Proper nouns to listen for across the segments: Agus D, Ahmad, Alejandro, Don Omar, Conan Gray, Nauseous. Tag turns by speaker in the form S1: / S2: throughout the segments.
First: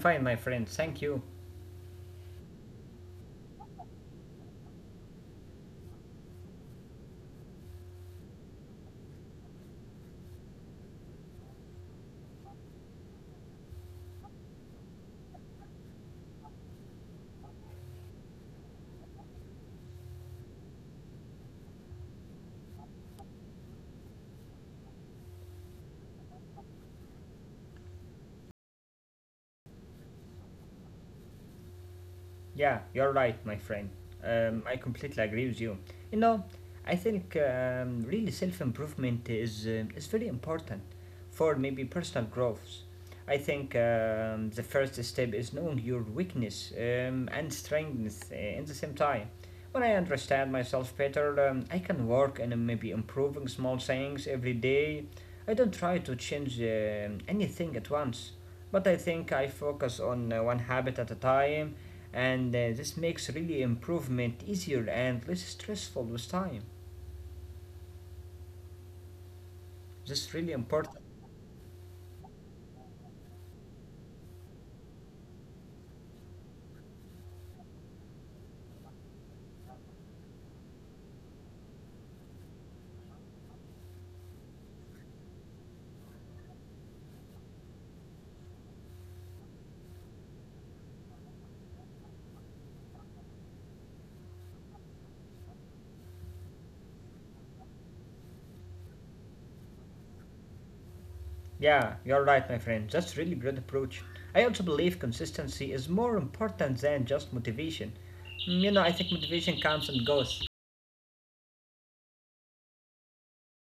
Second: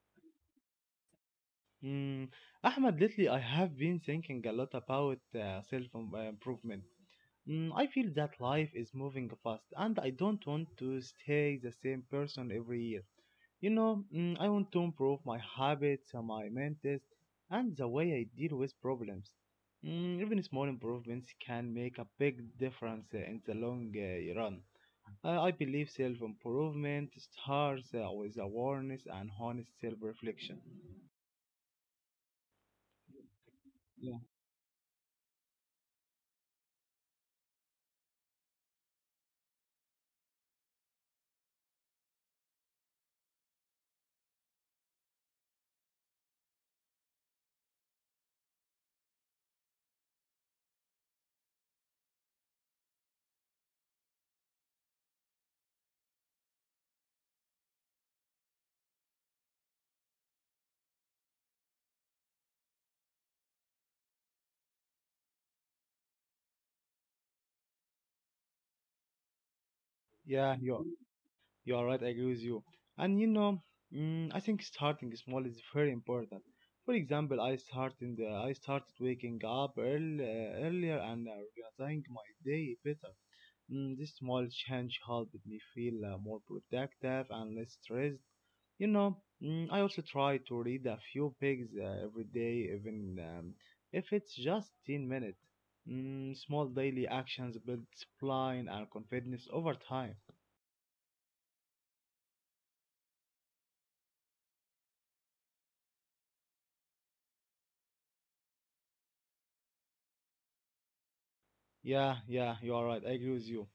S1: fine, my friend, thank you.
S2: Mm, Ahmad, lately I have been thinking a lot about self improvement. I feel that life is moving fast and I don't want to stay the same person every year. I want to improve my habits, my mentors, and the way I deal with problems. Even small improvements can make a big difference in the long run. I believe self improvement starts with awareness and honest self reflection.
S1: Yeah, you're right, my friend.
S2: Yeah,
S1: I completely agree with you. You know, I think really self improvement is very important for maybe personal growth. I think the first step is knowing your weakness and strengths in the same time. When I understand myself better, I can work and maybe improving small things every day. I don't try to change anything at once, but I think I focus on one habit at a time and this makes really improvement easier and less stressful with time. This is really
S2: yeah, you're
S1: important.
S2: you're right. I agree with you. And I think starting small is very important. For example, I started waking up early, earlier and organizing my day better. This small change helped me feel more productive and less stressed. You know, I also try to read a few pages every day, even if it's just 10 minutes. Small daily actions build discipline and confidence over time.
S1: Yeah, you're right, my friend. That's really great approach. I also believe consistency is more important than just motivation. I think motivation comes and goes.
S2: Yeah, yeah, you are right. I agree with you.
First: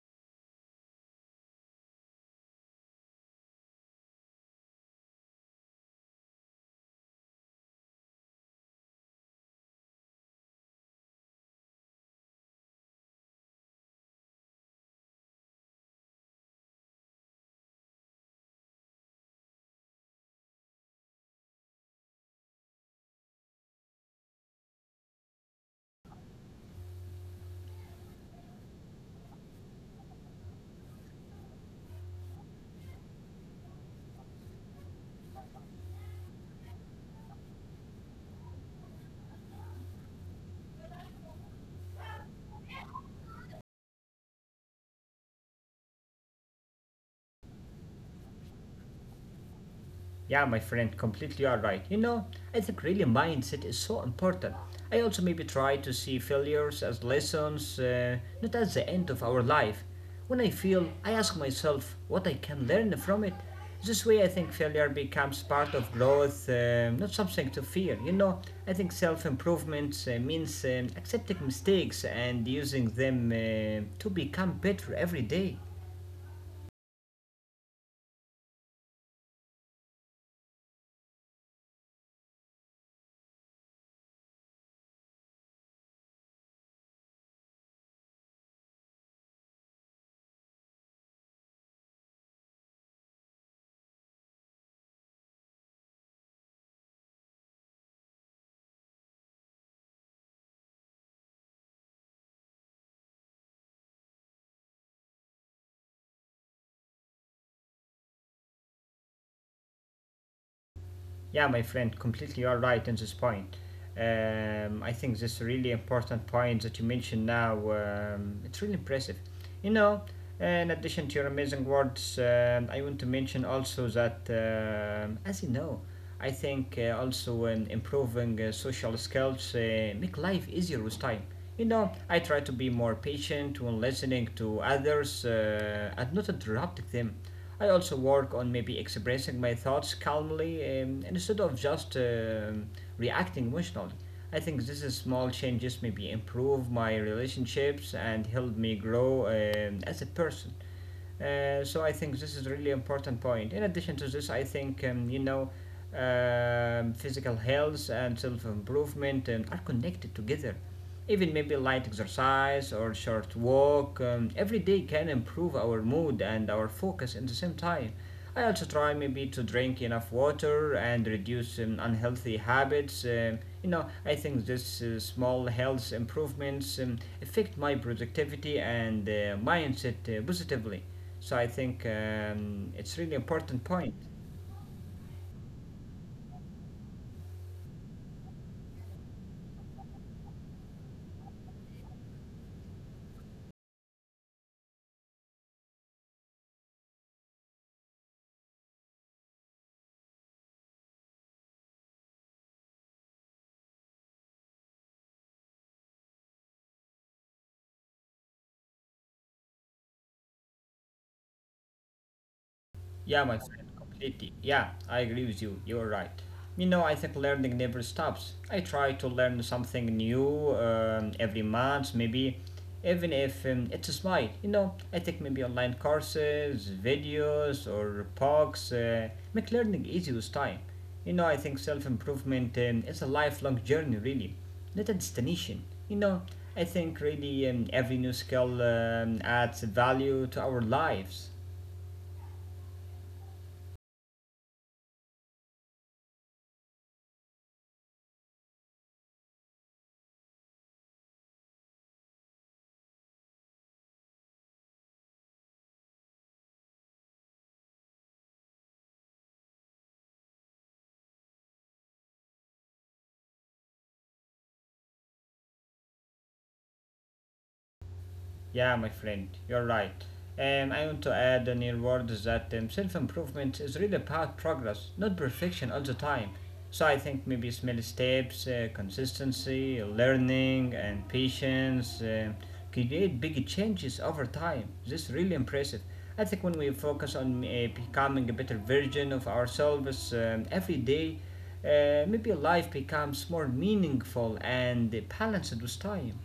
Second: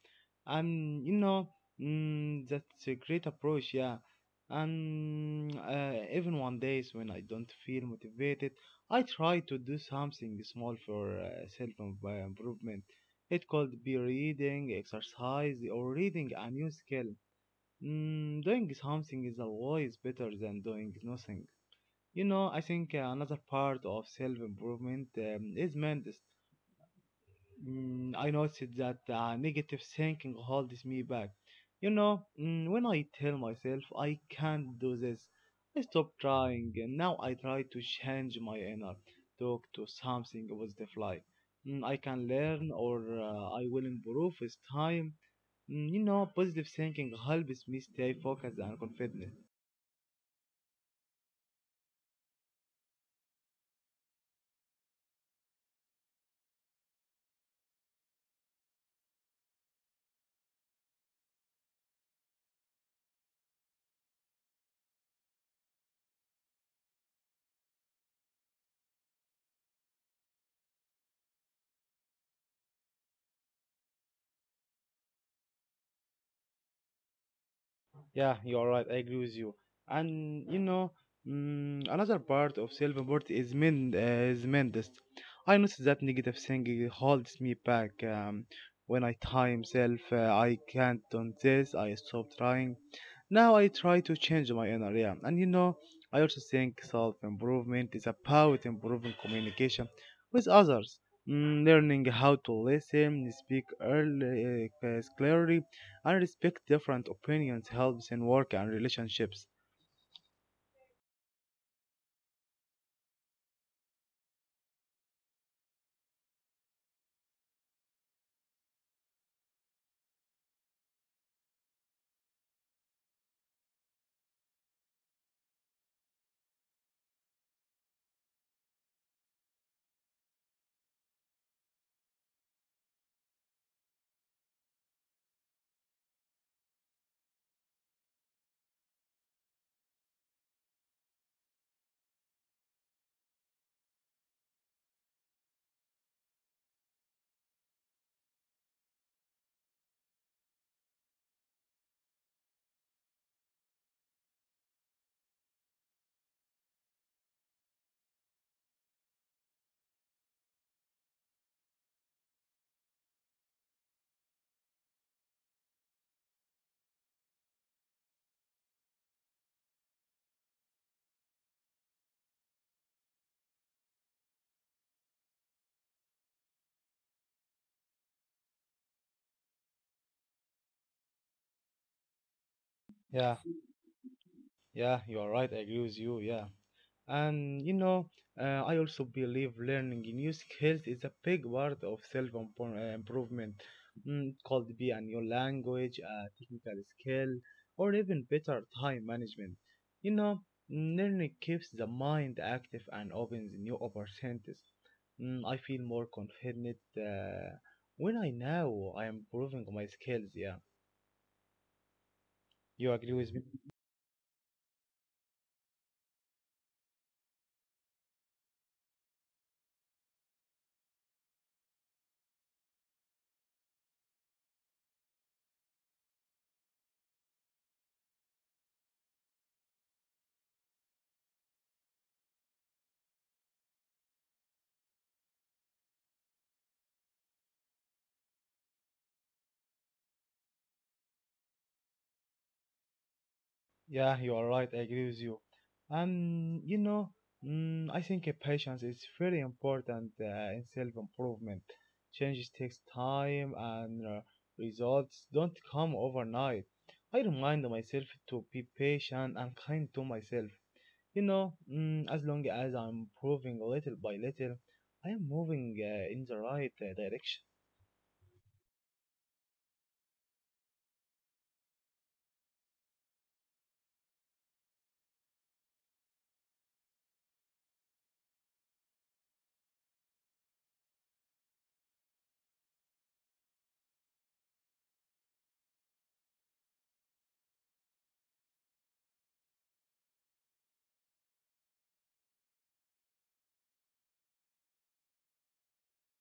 S2: And that's a great approach. Yeah, and even one days when I don't feel motivated, I try to do something small for self improvement. It could be reading, exercise, or reading a new skill. Doing something is always better than doing nothing. I think another part of self improvement is mindset. I noticed that negative thinking holds me back. When I tell myself I can't do this, I stop trying, and now I try to change my inner talk to something positive like, I can learn or I will improve with time. Positive thinking helps me stay focused and confident.
S1: Yeah, my friend, completely are right. I think really mindset is so important. I also maybe try to see failures as lessons, not as the end of our life. When I feel, I ask myself what I can learn from it. This way, I think failure becomes part of growth, not something to fear. I think self improvement means accepting mistakes and using them to become better every day.
S2: Yeah, you're right. I agree with you. And another part of self-import is mindset. I notice that negative thinking holds me back. When I tell myself I can't do this, I stop trying. Now I try to change my inner area. And I also think self improvement is about improving communication with others, learning how to listen, speak early, clearly, and respect different opinions helps in work and relationships.
S1: Yeah, my friend, completely all right on this point. I think this really important point that you mentioned now. It's really impressive. You know, in addition to your amazing words, I want to mention also that, as you know, I think also in improving social skills make life easier with time. I try to be more patient when listening to others and not interrupting them. I also work on maybe expressing my thoughts calmly instead of just reacting emotionally. I think these small changes maybe improve my relationships and help me grow as a person. So I think this is a really important point. In addition to this, I think physical health and self improvement are connected together. Even maybe light exercise or short walk every day can improve our mood and our focus at the same time. I also try maybe to drink enough water and reduce unhealthy habits. I think this small health improvements affect my productivity and mindset positively. So I think it's really
S2: Yeah,
S1: important point.
S2: yeah, you are right. I agree with you. Yeah. And I also believe learning new skills is a big part of self improvement. Could be a new language, a technical skill, or even better time management. You know, Learning keeps the mind active and opens new opportunities. I feel more confident when I know I am improving my skills. Yeah, you agree
S1: Yeah,
S2: with
S1: my
S2: me?
S1: friend, completely. Yeah, I agree with you. You're right. I think learning never stops. I try to learn something new every month, maybe, even if it's a smile. I take maybe online courses, videos, or books. Make learning easy with time. I think self improvement is a lifelong journey, really, not a destination. I think really every new skill adds value to our lives.
S2: Yeah, you are right. I agree with you. And I think patience is very important in self-improvement. Changes takes time, and results don't come overnight. I remind myself to be patient and kind to myself. As long as I'm improving little by little, I am moving in the right direction.
S1: Yeah, my friend, you're right. I want to add in your words that self improvement is really about progress, not perfection all the time. So I think maybe small steps, consistency, learning, and patience create big changes over time. This is really impressive. I think when we focus on becoming a better version of ourselves every day, maybe life becomes more meaningful and balanced with time.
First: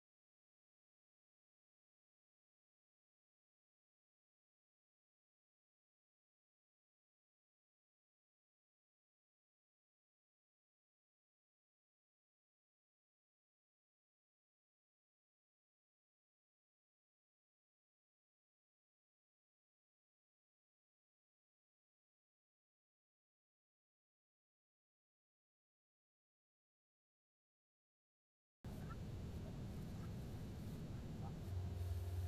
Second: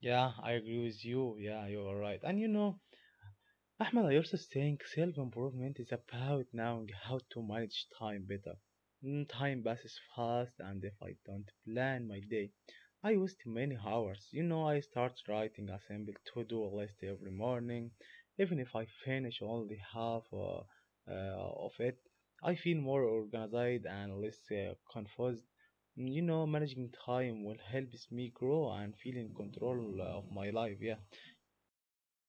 S2: Yeah, I agree with you. Yeah, you are right. And you know. Ahmed, I also think self improvement is about knowing how to manage time better. Time passes fast, and if I don't plan my day, I waste many hours. I start writing a simple to do list every morning. Even if I finish only half uh, of it, I feel more organized and less confused. Managing time will help me grow and feel in control of my life, yeah.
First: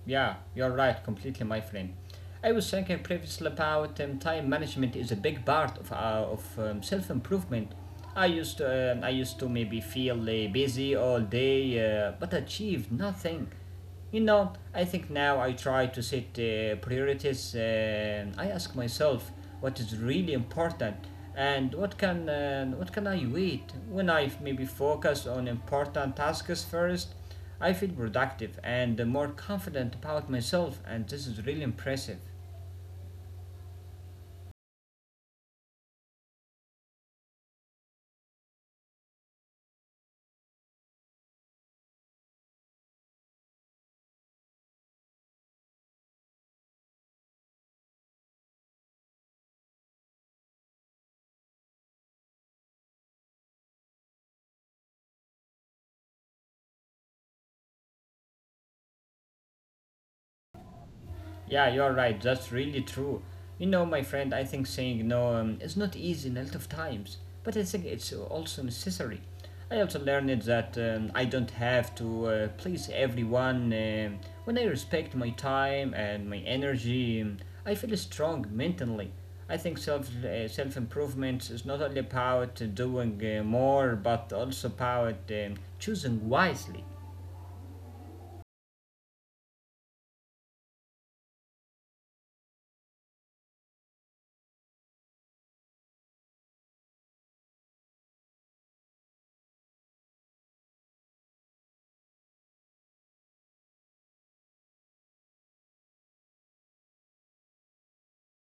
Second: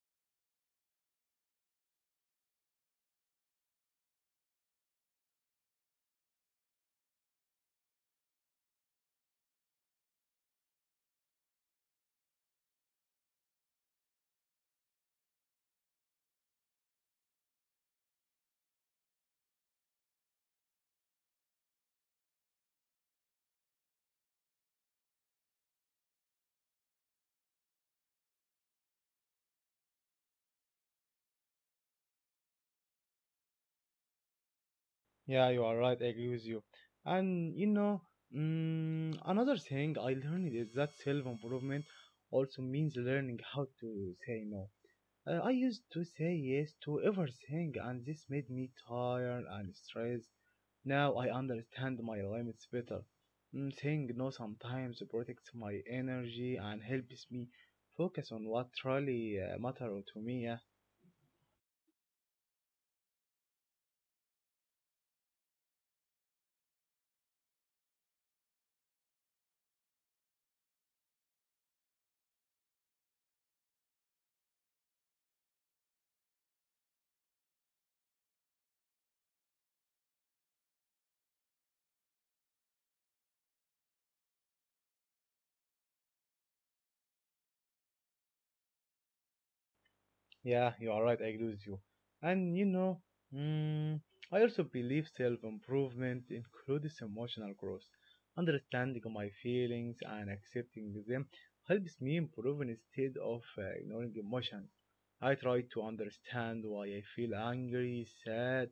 S1: Yeah, you're right, completely, my friend. I was thinking previously about time management is a big part of self improvement. I used to maybe feel busy all day, but achieved nothing. I think now I try to set priorities. And I ask myself what is really important and what can I wait when I maybe focus on important tasks first. I feel productive and more confident about myself, and this is really impressive.
S2: Yeah, you are right. I agree with you. And another thing I learned is that self improvement also means learning how to say no. I used to say yes to everything, and this made me tired and stressed. Now I understand my limits better. Saying no sometimes protects my energy and helps me focus on what really matters to me. Yeah.
S1: Yeah, you're right. That's really true. My friend, I think saying no is not easy in a lot of times, but I think it's also necessary. I also learned that I don't have to please everyone. When I respect my time and my energy, I feel strong mentally. I think self improvement is not only about doing more, but also about choosing wisely.
S2: Yeah, you are right. I agree with you. And mm, I also believe self improvement includes emotional growth. Understanding my feelings and accepting them helps me improve instead of ignoring emotions. I try to understand why I feel angry, sad,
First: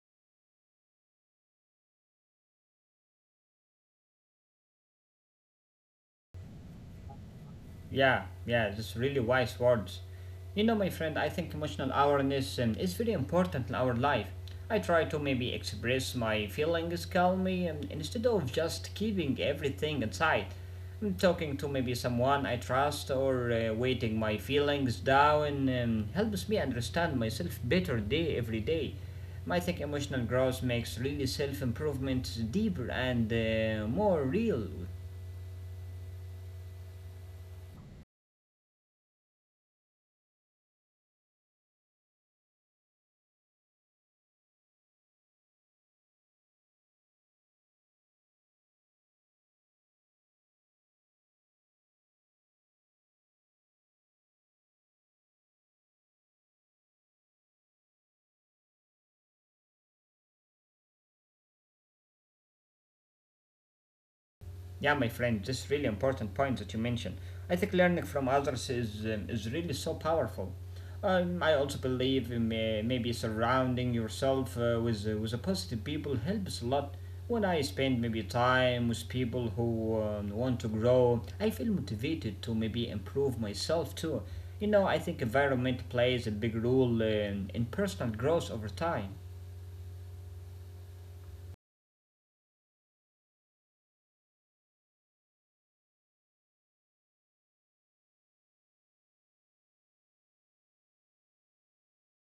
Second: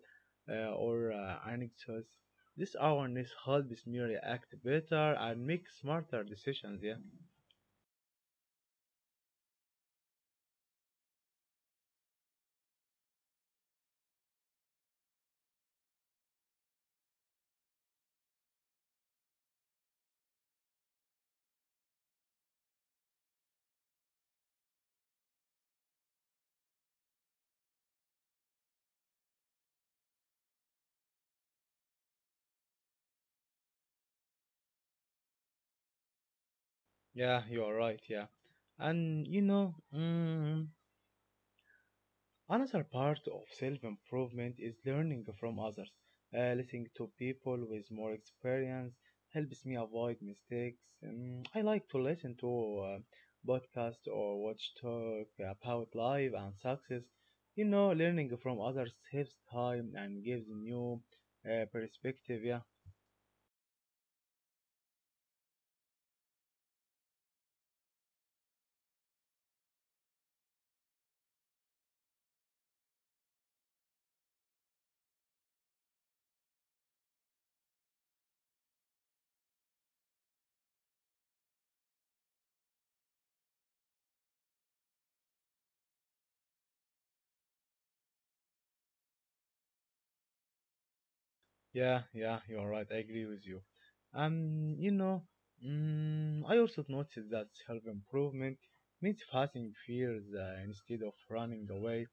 S2: or anxious. This awareness helps me react better and make smarter decisions. Yeah,
S1: Yeah, yeah, just really wise words. My friend, I think emotional awareness is very important in our life. I try to maybe express my feelings calmly instead of just keeping everything inside. I'm talking to maybe someone I trust or waiting my feelings down helps me understand myself better day every day. I think emotional growth makes really self improvement deeper and more real.
S2: yeah, you are right. Yeah. and you know. Mm, Another part of self improvement is learning from others. Listening to people with more experience helps me avoid mistakes. I like to listen to podcasts or watch talk about life and success. Learning from others saves time and gives new perspective. Yeah.
S1: Yeah, my friend, this is really important point that you mentioned. I think learning from others is really so powerful. I also believe in, maybe surrounding yourself with a positive people helps a lot. When I spend maybe time with people who want to grow, I feel motivated to maybe improve myself too. I think environment plays a big role in personal growth over time.
S2: Yeah, yeah, you're right. I agree with you. Um, you know, I also noticed that self-improvement means facing fears instead of running away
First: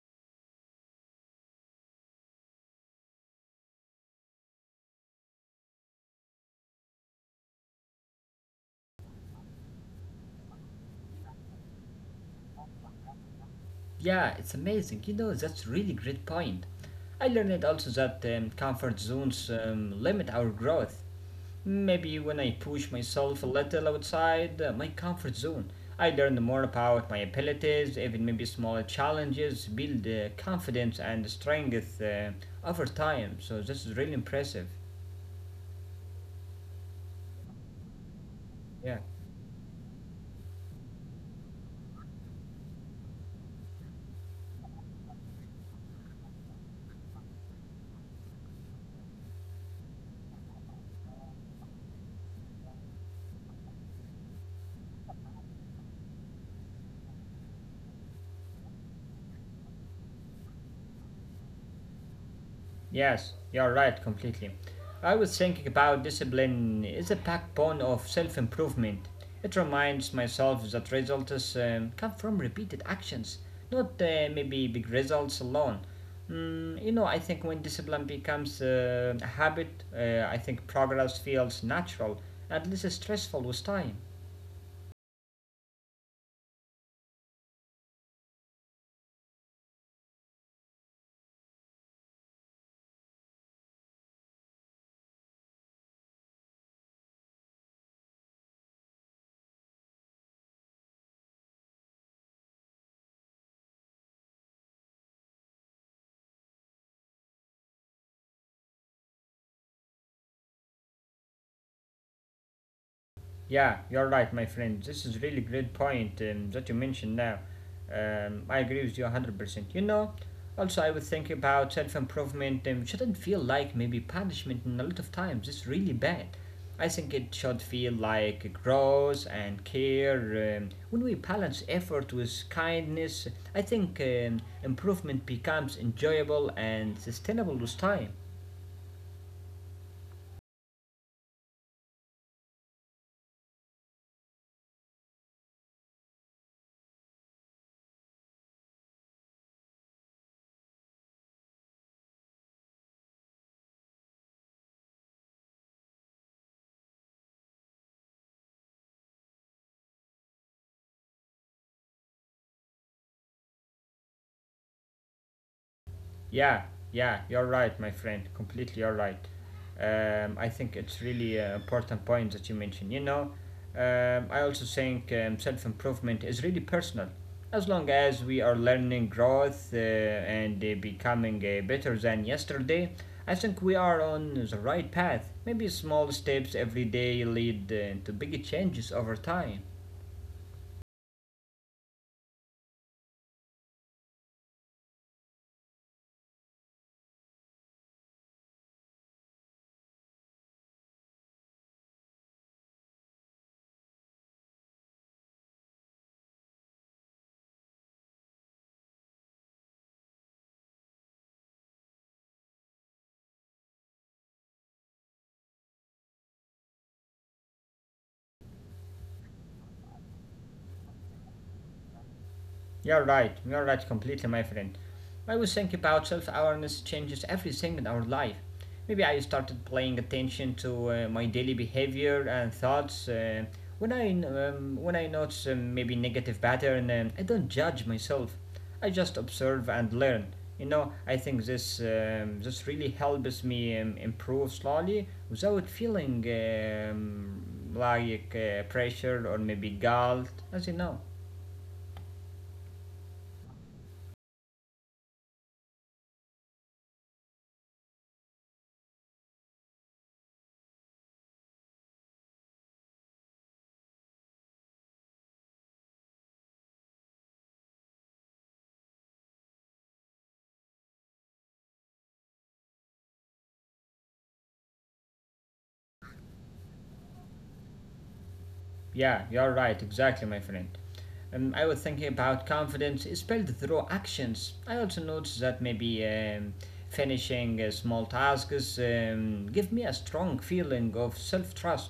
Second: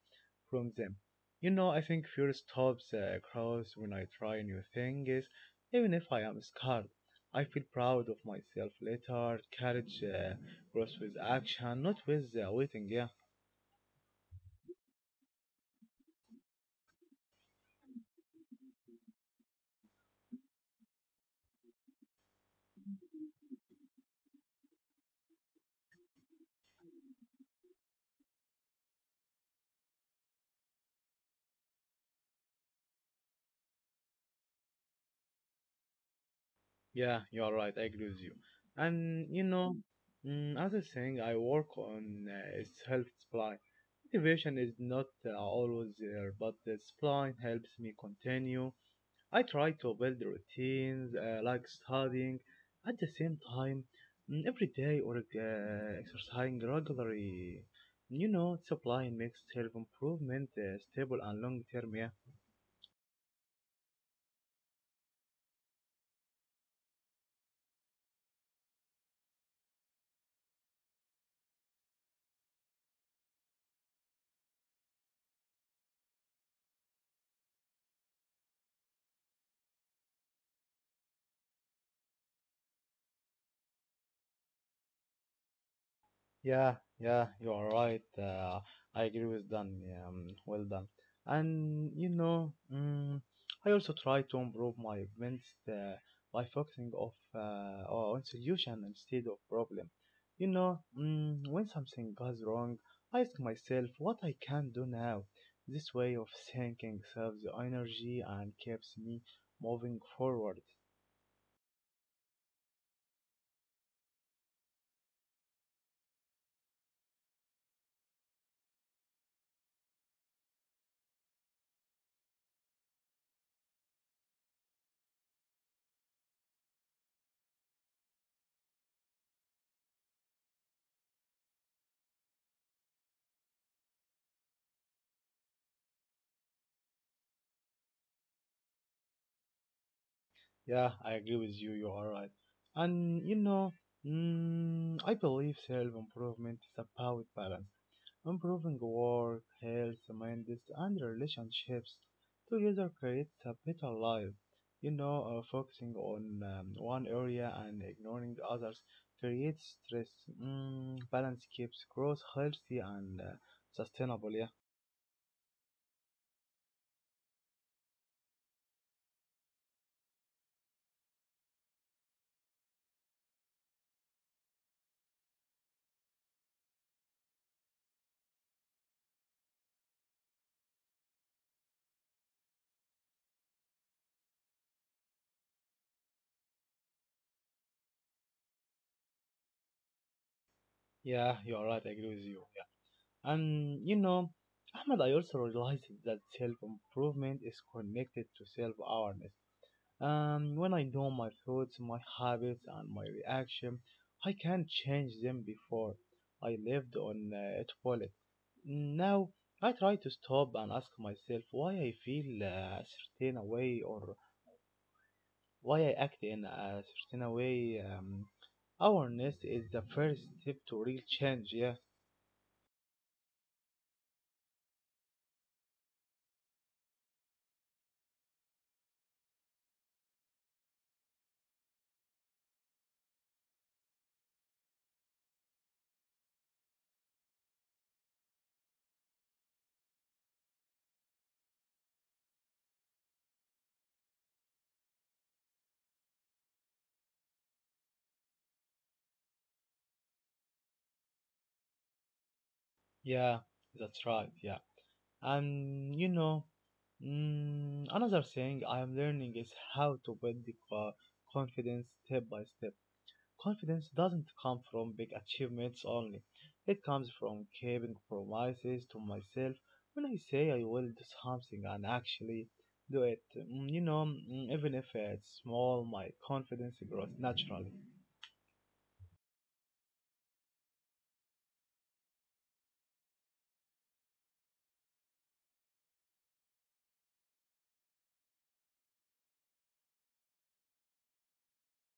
S2: from them. I think fear stops cross when I try new things, even if I am scared. I feel proud of myself later. Courage grows with action, not with waiting. Yeah.
S1: Yeah, it's amazing. That's really great point. I learned also that comfort zones limit our growth. Maybe when I push myself a little outside my comfort zone, I learn more about my abilities, even maybe smaller challenges, build confidence and strength over time. So this is really impressive.
S2: Yeah, you are right. I agree with you.
S1: Yeah.
S2: And other thing I work on is help supply. Motivation is not always there, but the supply helps me continue. I try to build routines like studying at the same time, every day or exercising regularly. Supply makes self improvement stable and long term. Yeah.
S1: Yes, you're right completely. I was thinking about discipline is a backbone of self improvement. It reminds myself that results come from repeated actions, not maybe big results alone. I think when discipline becomes a habit, I think progress feels natural and less stressful with time.
S2: Yeah, yeah, you are right. I agree with Dan. Well done. And I also try to improve my events by focusing of on solution instead of problem. When something goes wrong, I ask myself what I can do now. This way of thinking saves energy and keeps me moving forward.
S1: Yeah, you're right, my friend. This is really great point that you mentioned now. I agree with you 100%. Also I would think about self-improvement shouldn't feel like maybe punishment in a lot of times. It's really bad. I think it should feel like growth and care. When we balance effort with kindness, I think improvement becomes enjoyable and sustainable with time.
S2: Yeah, I agree with you. You are right. And I believe self-improvement is about balance, improving work, health, minds, and relationships. Together creates a better life. Focusing on one area and ignoring the others creates stress. Balance keeps growth healthy and sustainable. Yeah,
S1: Yeah, yeah, you're right, my friend. Completely, you're right. I think it's really an important point that you mentioned. I also think self improvement is really personal. As long as we are learning growth and becoming better than yesterday, I think we are on the right path. Maybe small steps every day lead to big changes over time.
S2: yeah, you are right. I agree with you. And Ahmad, I also realized that self improvement is connected to self awareness. When I know my thoughts, my habits, and my reaction, I can change them before. I lived on it. Now I try to stop and ask myself why I feel a certain way or why I act in a certain way. Awareness is the first step to real change. Yeah,
S1: You're right completely, my friend. I was thinking about self awareness changes everything in our life. Maybe I started paying attention to my daily behavior and thoughts. When I notice maybe negative pattern, I don't judge myself. I just observe and learn. I think this really helps me improve slowly without feeling like pressure or maybe guilt, as you know.
S2: yeah, that's right. Yeah. And another thing I am learning is how to build the confidence step by step. Confidence doesn't come from big achievements only. It comes from keeping promises to myself. When I say I will do something and actually do it, even if it's small, my confidence grows naturally.
S1: Yeah, you're right, exactly, my friend. I was thinking about confidence is built through actions. I also noticed that maybe finishing small tasks give me a strong feeling of self trust.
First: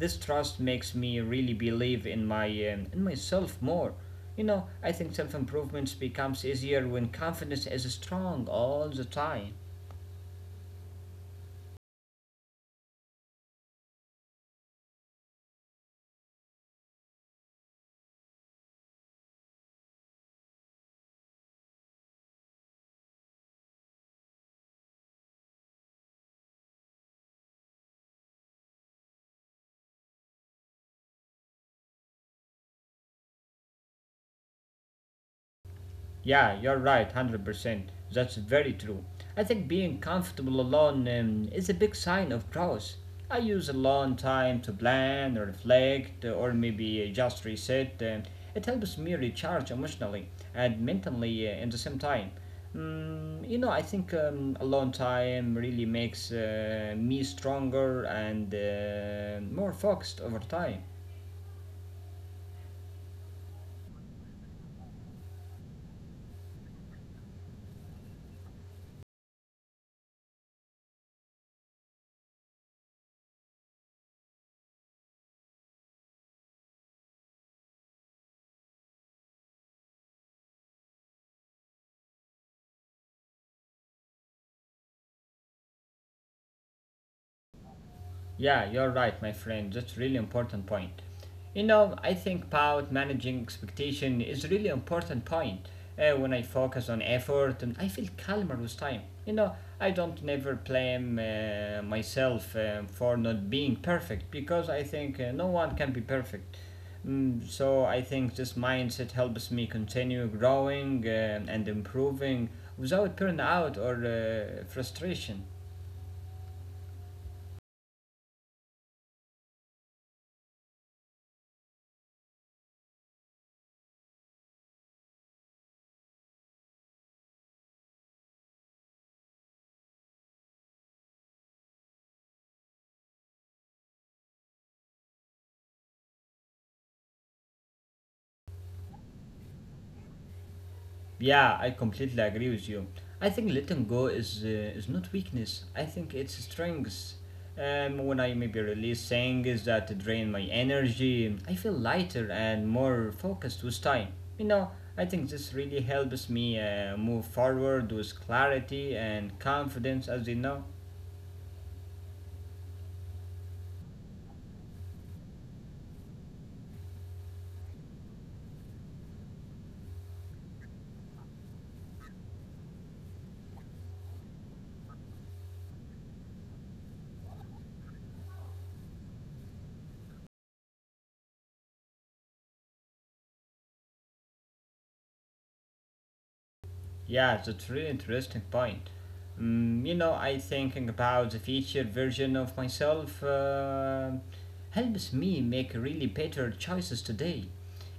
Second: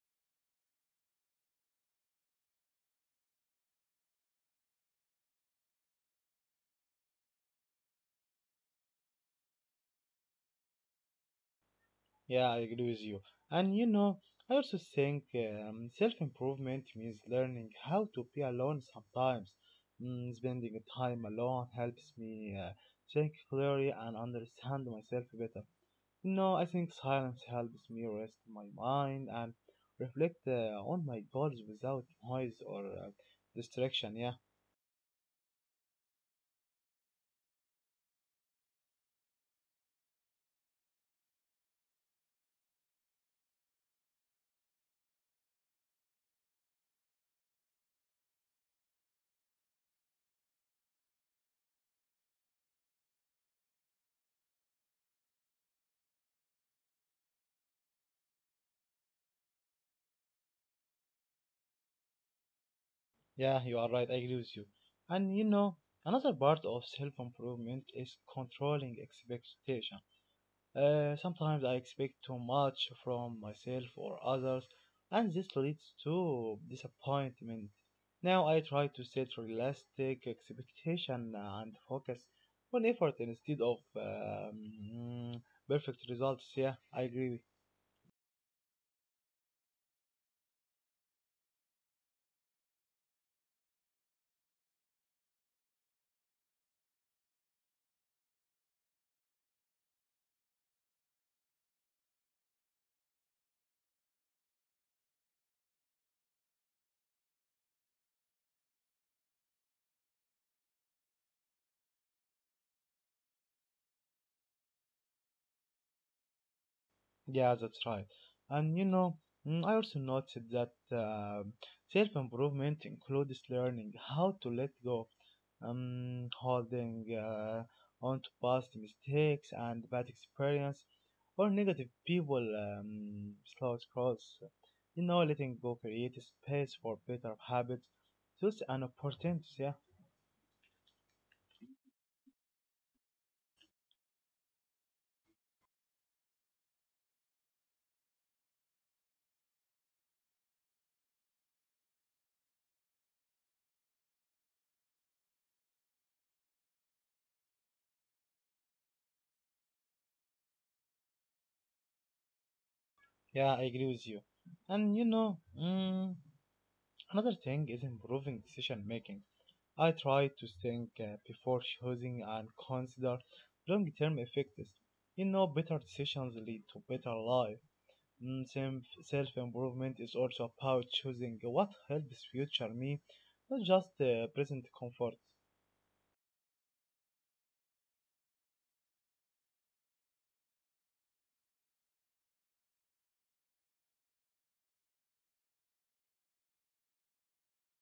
S1: This trust makes me really believe in myself more. I think self improvement becomes easier when confidence is strong all the time.
S2: Yeah, I agree with you. And I also think self improvement means learning how to be alone sometimes. Spending time alone helps me think clearly and understand myself better. I think silence helps me rest my mind and reflect on my goals without noise or distraction. Yeah,
S1: Yeah, you're right, 100%. That's very true. I think being comfortable alone is a big sign of growth. I use alone time to plan or reflect or maybe just reset. It helps me recharge emotionally and mentally in the same time. I think alone time really makes me stronger and more focused over time.
S2: yeah, you are right. I agree with you. And another part of self improvement is controlling expectations. Sometimes I expect too much from myself or others, and this leads to disappointment. Now I try to set realistic expectation and focus on effort instead of perfect results. Yeah, I agree.
S1: Yeah, you're right, my friend. That's really important point. I think about managing expectation is really important point. When I focus on effort, and I feel calmer with time. I don't never blame myself for not being perfect because I think no one can be perfect. So I think this mindset helps me continue growing and improving without burnout or frustration.
S2: Yeah, that's right. And I also noticed that um self improvement includes learning how to let go, holding on to past mistakes and bad experience or negative people slows growth. Letting go creates space for better habits. So an opportunity. Yeah,
S1: Yeah, I completely agree with you. I think letting go is not weakness. I think it's strength. When I maybe release things that drain my energy, I feel lighter and more focused with time. You know, I think this really helps me move forward with clarity and confidence, as you know.
S2: yeah, I agree with you. And another thing is improving decision making. I try to think before choosing and consider long-term effects. Better decisions lead to better life. Self-improvement is also about choosing what helps future me, not just present comfort.
S1: Yeah, that's really interesting point. I thinking about the future version of myself helps me make really better choices today.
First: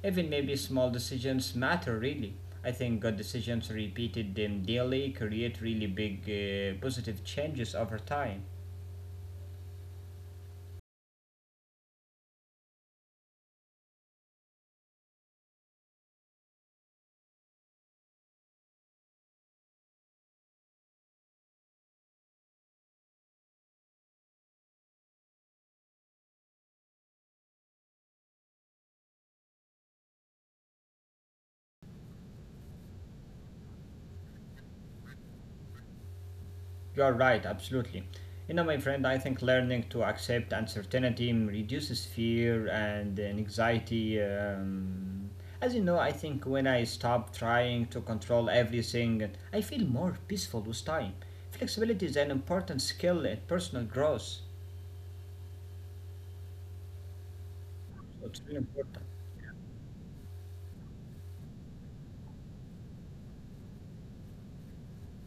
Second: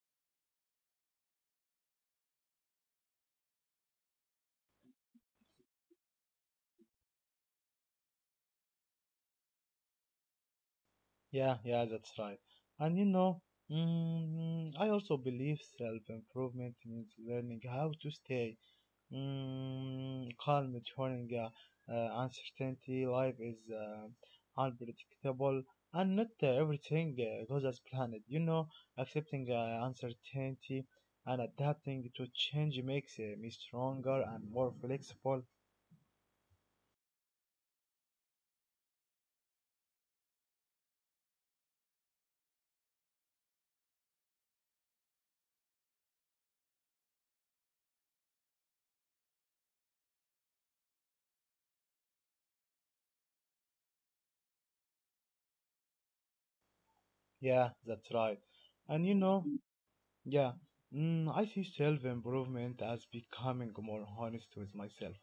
S1: Even maybe small decisions matter really. I think good decisions repeated them daily create really big positive changes over time.
S2: Yeah, yeah, that's right. And I also believe self-improvement means learning how to stay calm during uncertainty. Life is unpredictable, and not everything goes as planned. Accepting uncertainty and adapting to change makes me stronger and more flexible.
S1: You're right, absolutely. You know, my friend, I think learning to accept uncertainty reduces fear and anxiety. As you know, I think when I stop trying to control everything, I feel more peaceful with time. Flexibility is an important skill in personal growth.
S2: Yeah, that's
S1: It's
S2: right.
S1: really important.
S2: And yeah, I see self improvement as becoming more honest with myself.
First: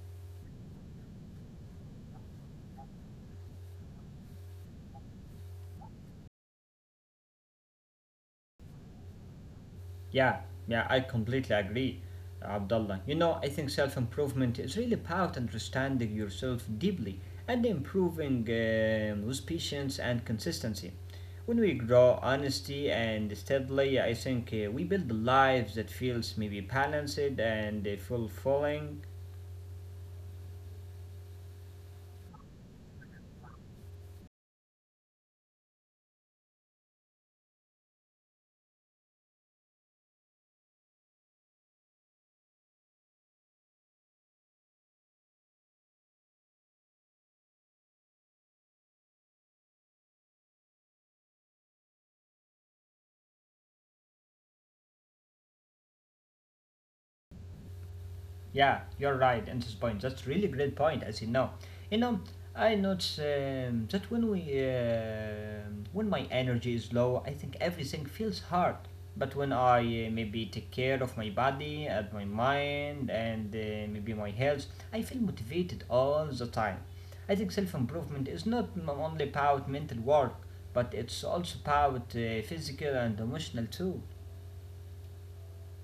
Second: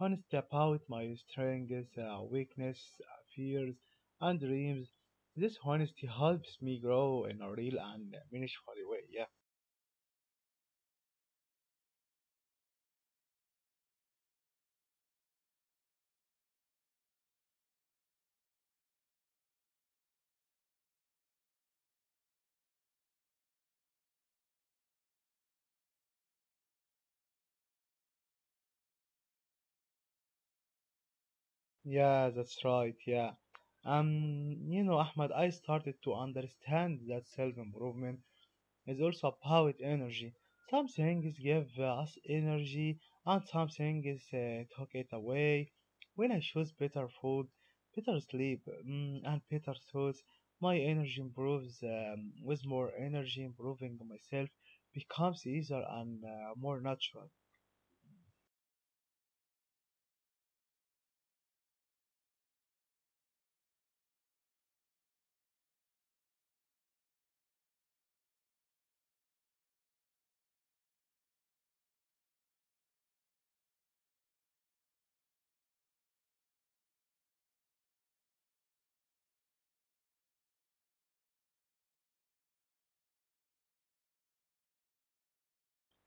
S2: Honest about my strengths, weaknesses, fears, and dreams. This honesty helps me grow in a real and meaningful way. Yeah,
S1: Yeah, yeah, I completely agree, Abdullah. You know, I think self improvement is really about understanding yourself deeply and improving with patience and consistency. When we grow honesty and steadily, I think we build lives that feels maybe balanced and fulfilling.
S2: yeah, that's right. Yeah, Ahmad, I started to understand that self improvement is also about energy. Some things give us energy and some things uh, take it away. When I choose better food, better sleep, and better thoughts, my energy improves. With more energy, improving myself becomes easier and more natural.
S1: Yeah, you're right in this point. That's really great point, as you know. You know, I notice that when my energy is low, I think everything feels hard. But when I, maybe take care of my body and my mind and maybe my health, I feel motivated all the time. I think self improvement is not only about mental work, but it's also about physical and emotional too.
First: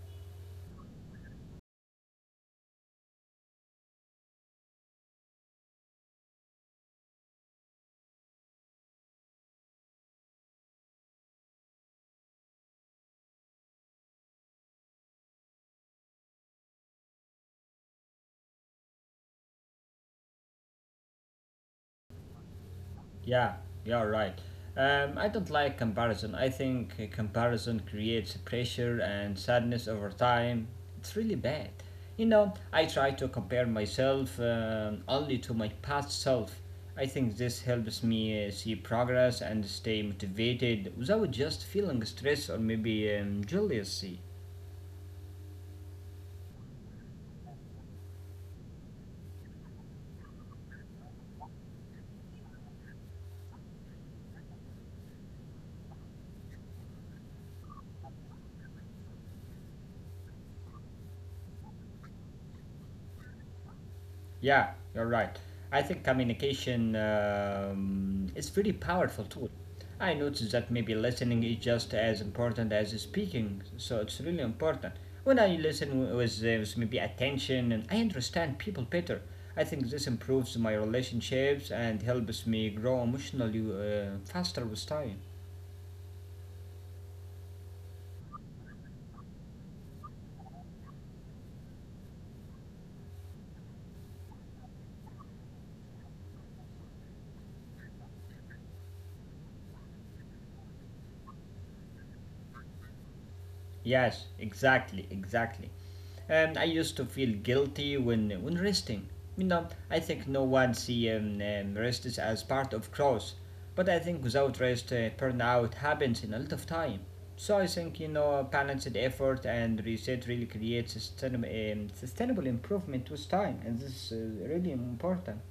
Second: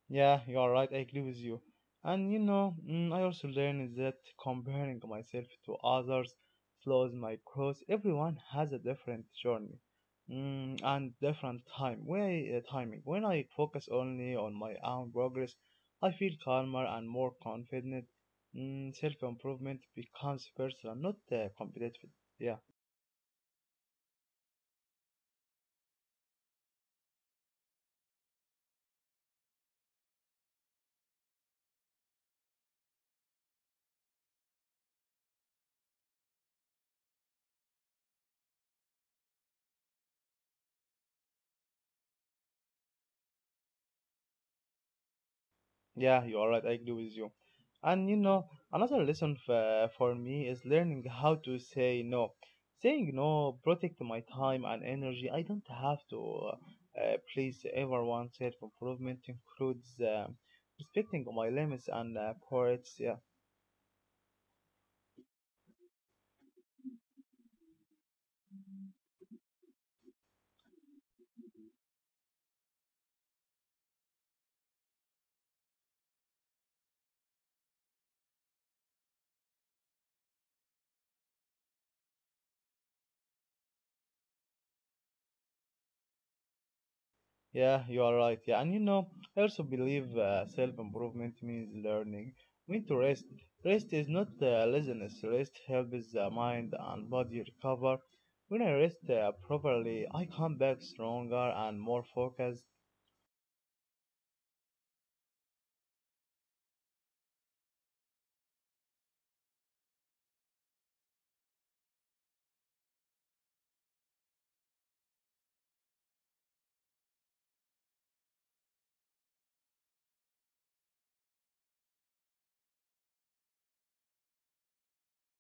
S2: Yeah, you are right. I agree with you. And you know, I also learned that comparing myself to others slows my growth. Everyone has a different journey and different time. Timing. When I focus only on my own progress, I feel calmer and more confident. Self improvement becomes personal, not competitive. Yeah.
S1: Yeah, you're right. I don't like comparison. I think comparison creates pressure and sadness over time. It's really bad. You know, I try to compare myself only to my past self. I think this helps me see progress and stay motivated without just feeling stress or maybe jealousy.
S2: Yeah, you are right. I agree with you. And you know, another lesson for me is learning how to say no. Saying no protect my time and energy. I don't have to please everyone. Self improvement includes respecting my limits and priorities.
S1: Yeah, you're right. I think communication is very powerful tool. I noticed that maybe listening is just as important as speaking, so it's really important. When I listen with maybe attention and I understand people better, I think this improves my relationships and helps me grow emotionally faster with time.
S2: Yeah, you are right. Yeah, and you know, I also believe self-improvement means learning. When to rest. Rest is not laziness. Rest helps the mind and body recover. When I rest properly, I come back stronger and more focused.
S1: Yes, exactly, exactly. I used to feel guilty when resting. You know, I think no one see rest as part of growth, but I think without rest, burnout happens in a lot of time. So I think you know, balanced effort and reset really creates sustainable, sustainable improvement with time, and this is really important.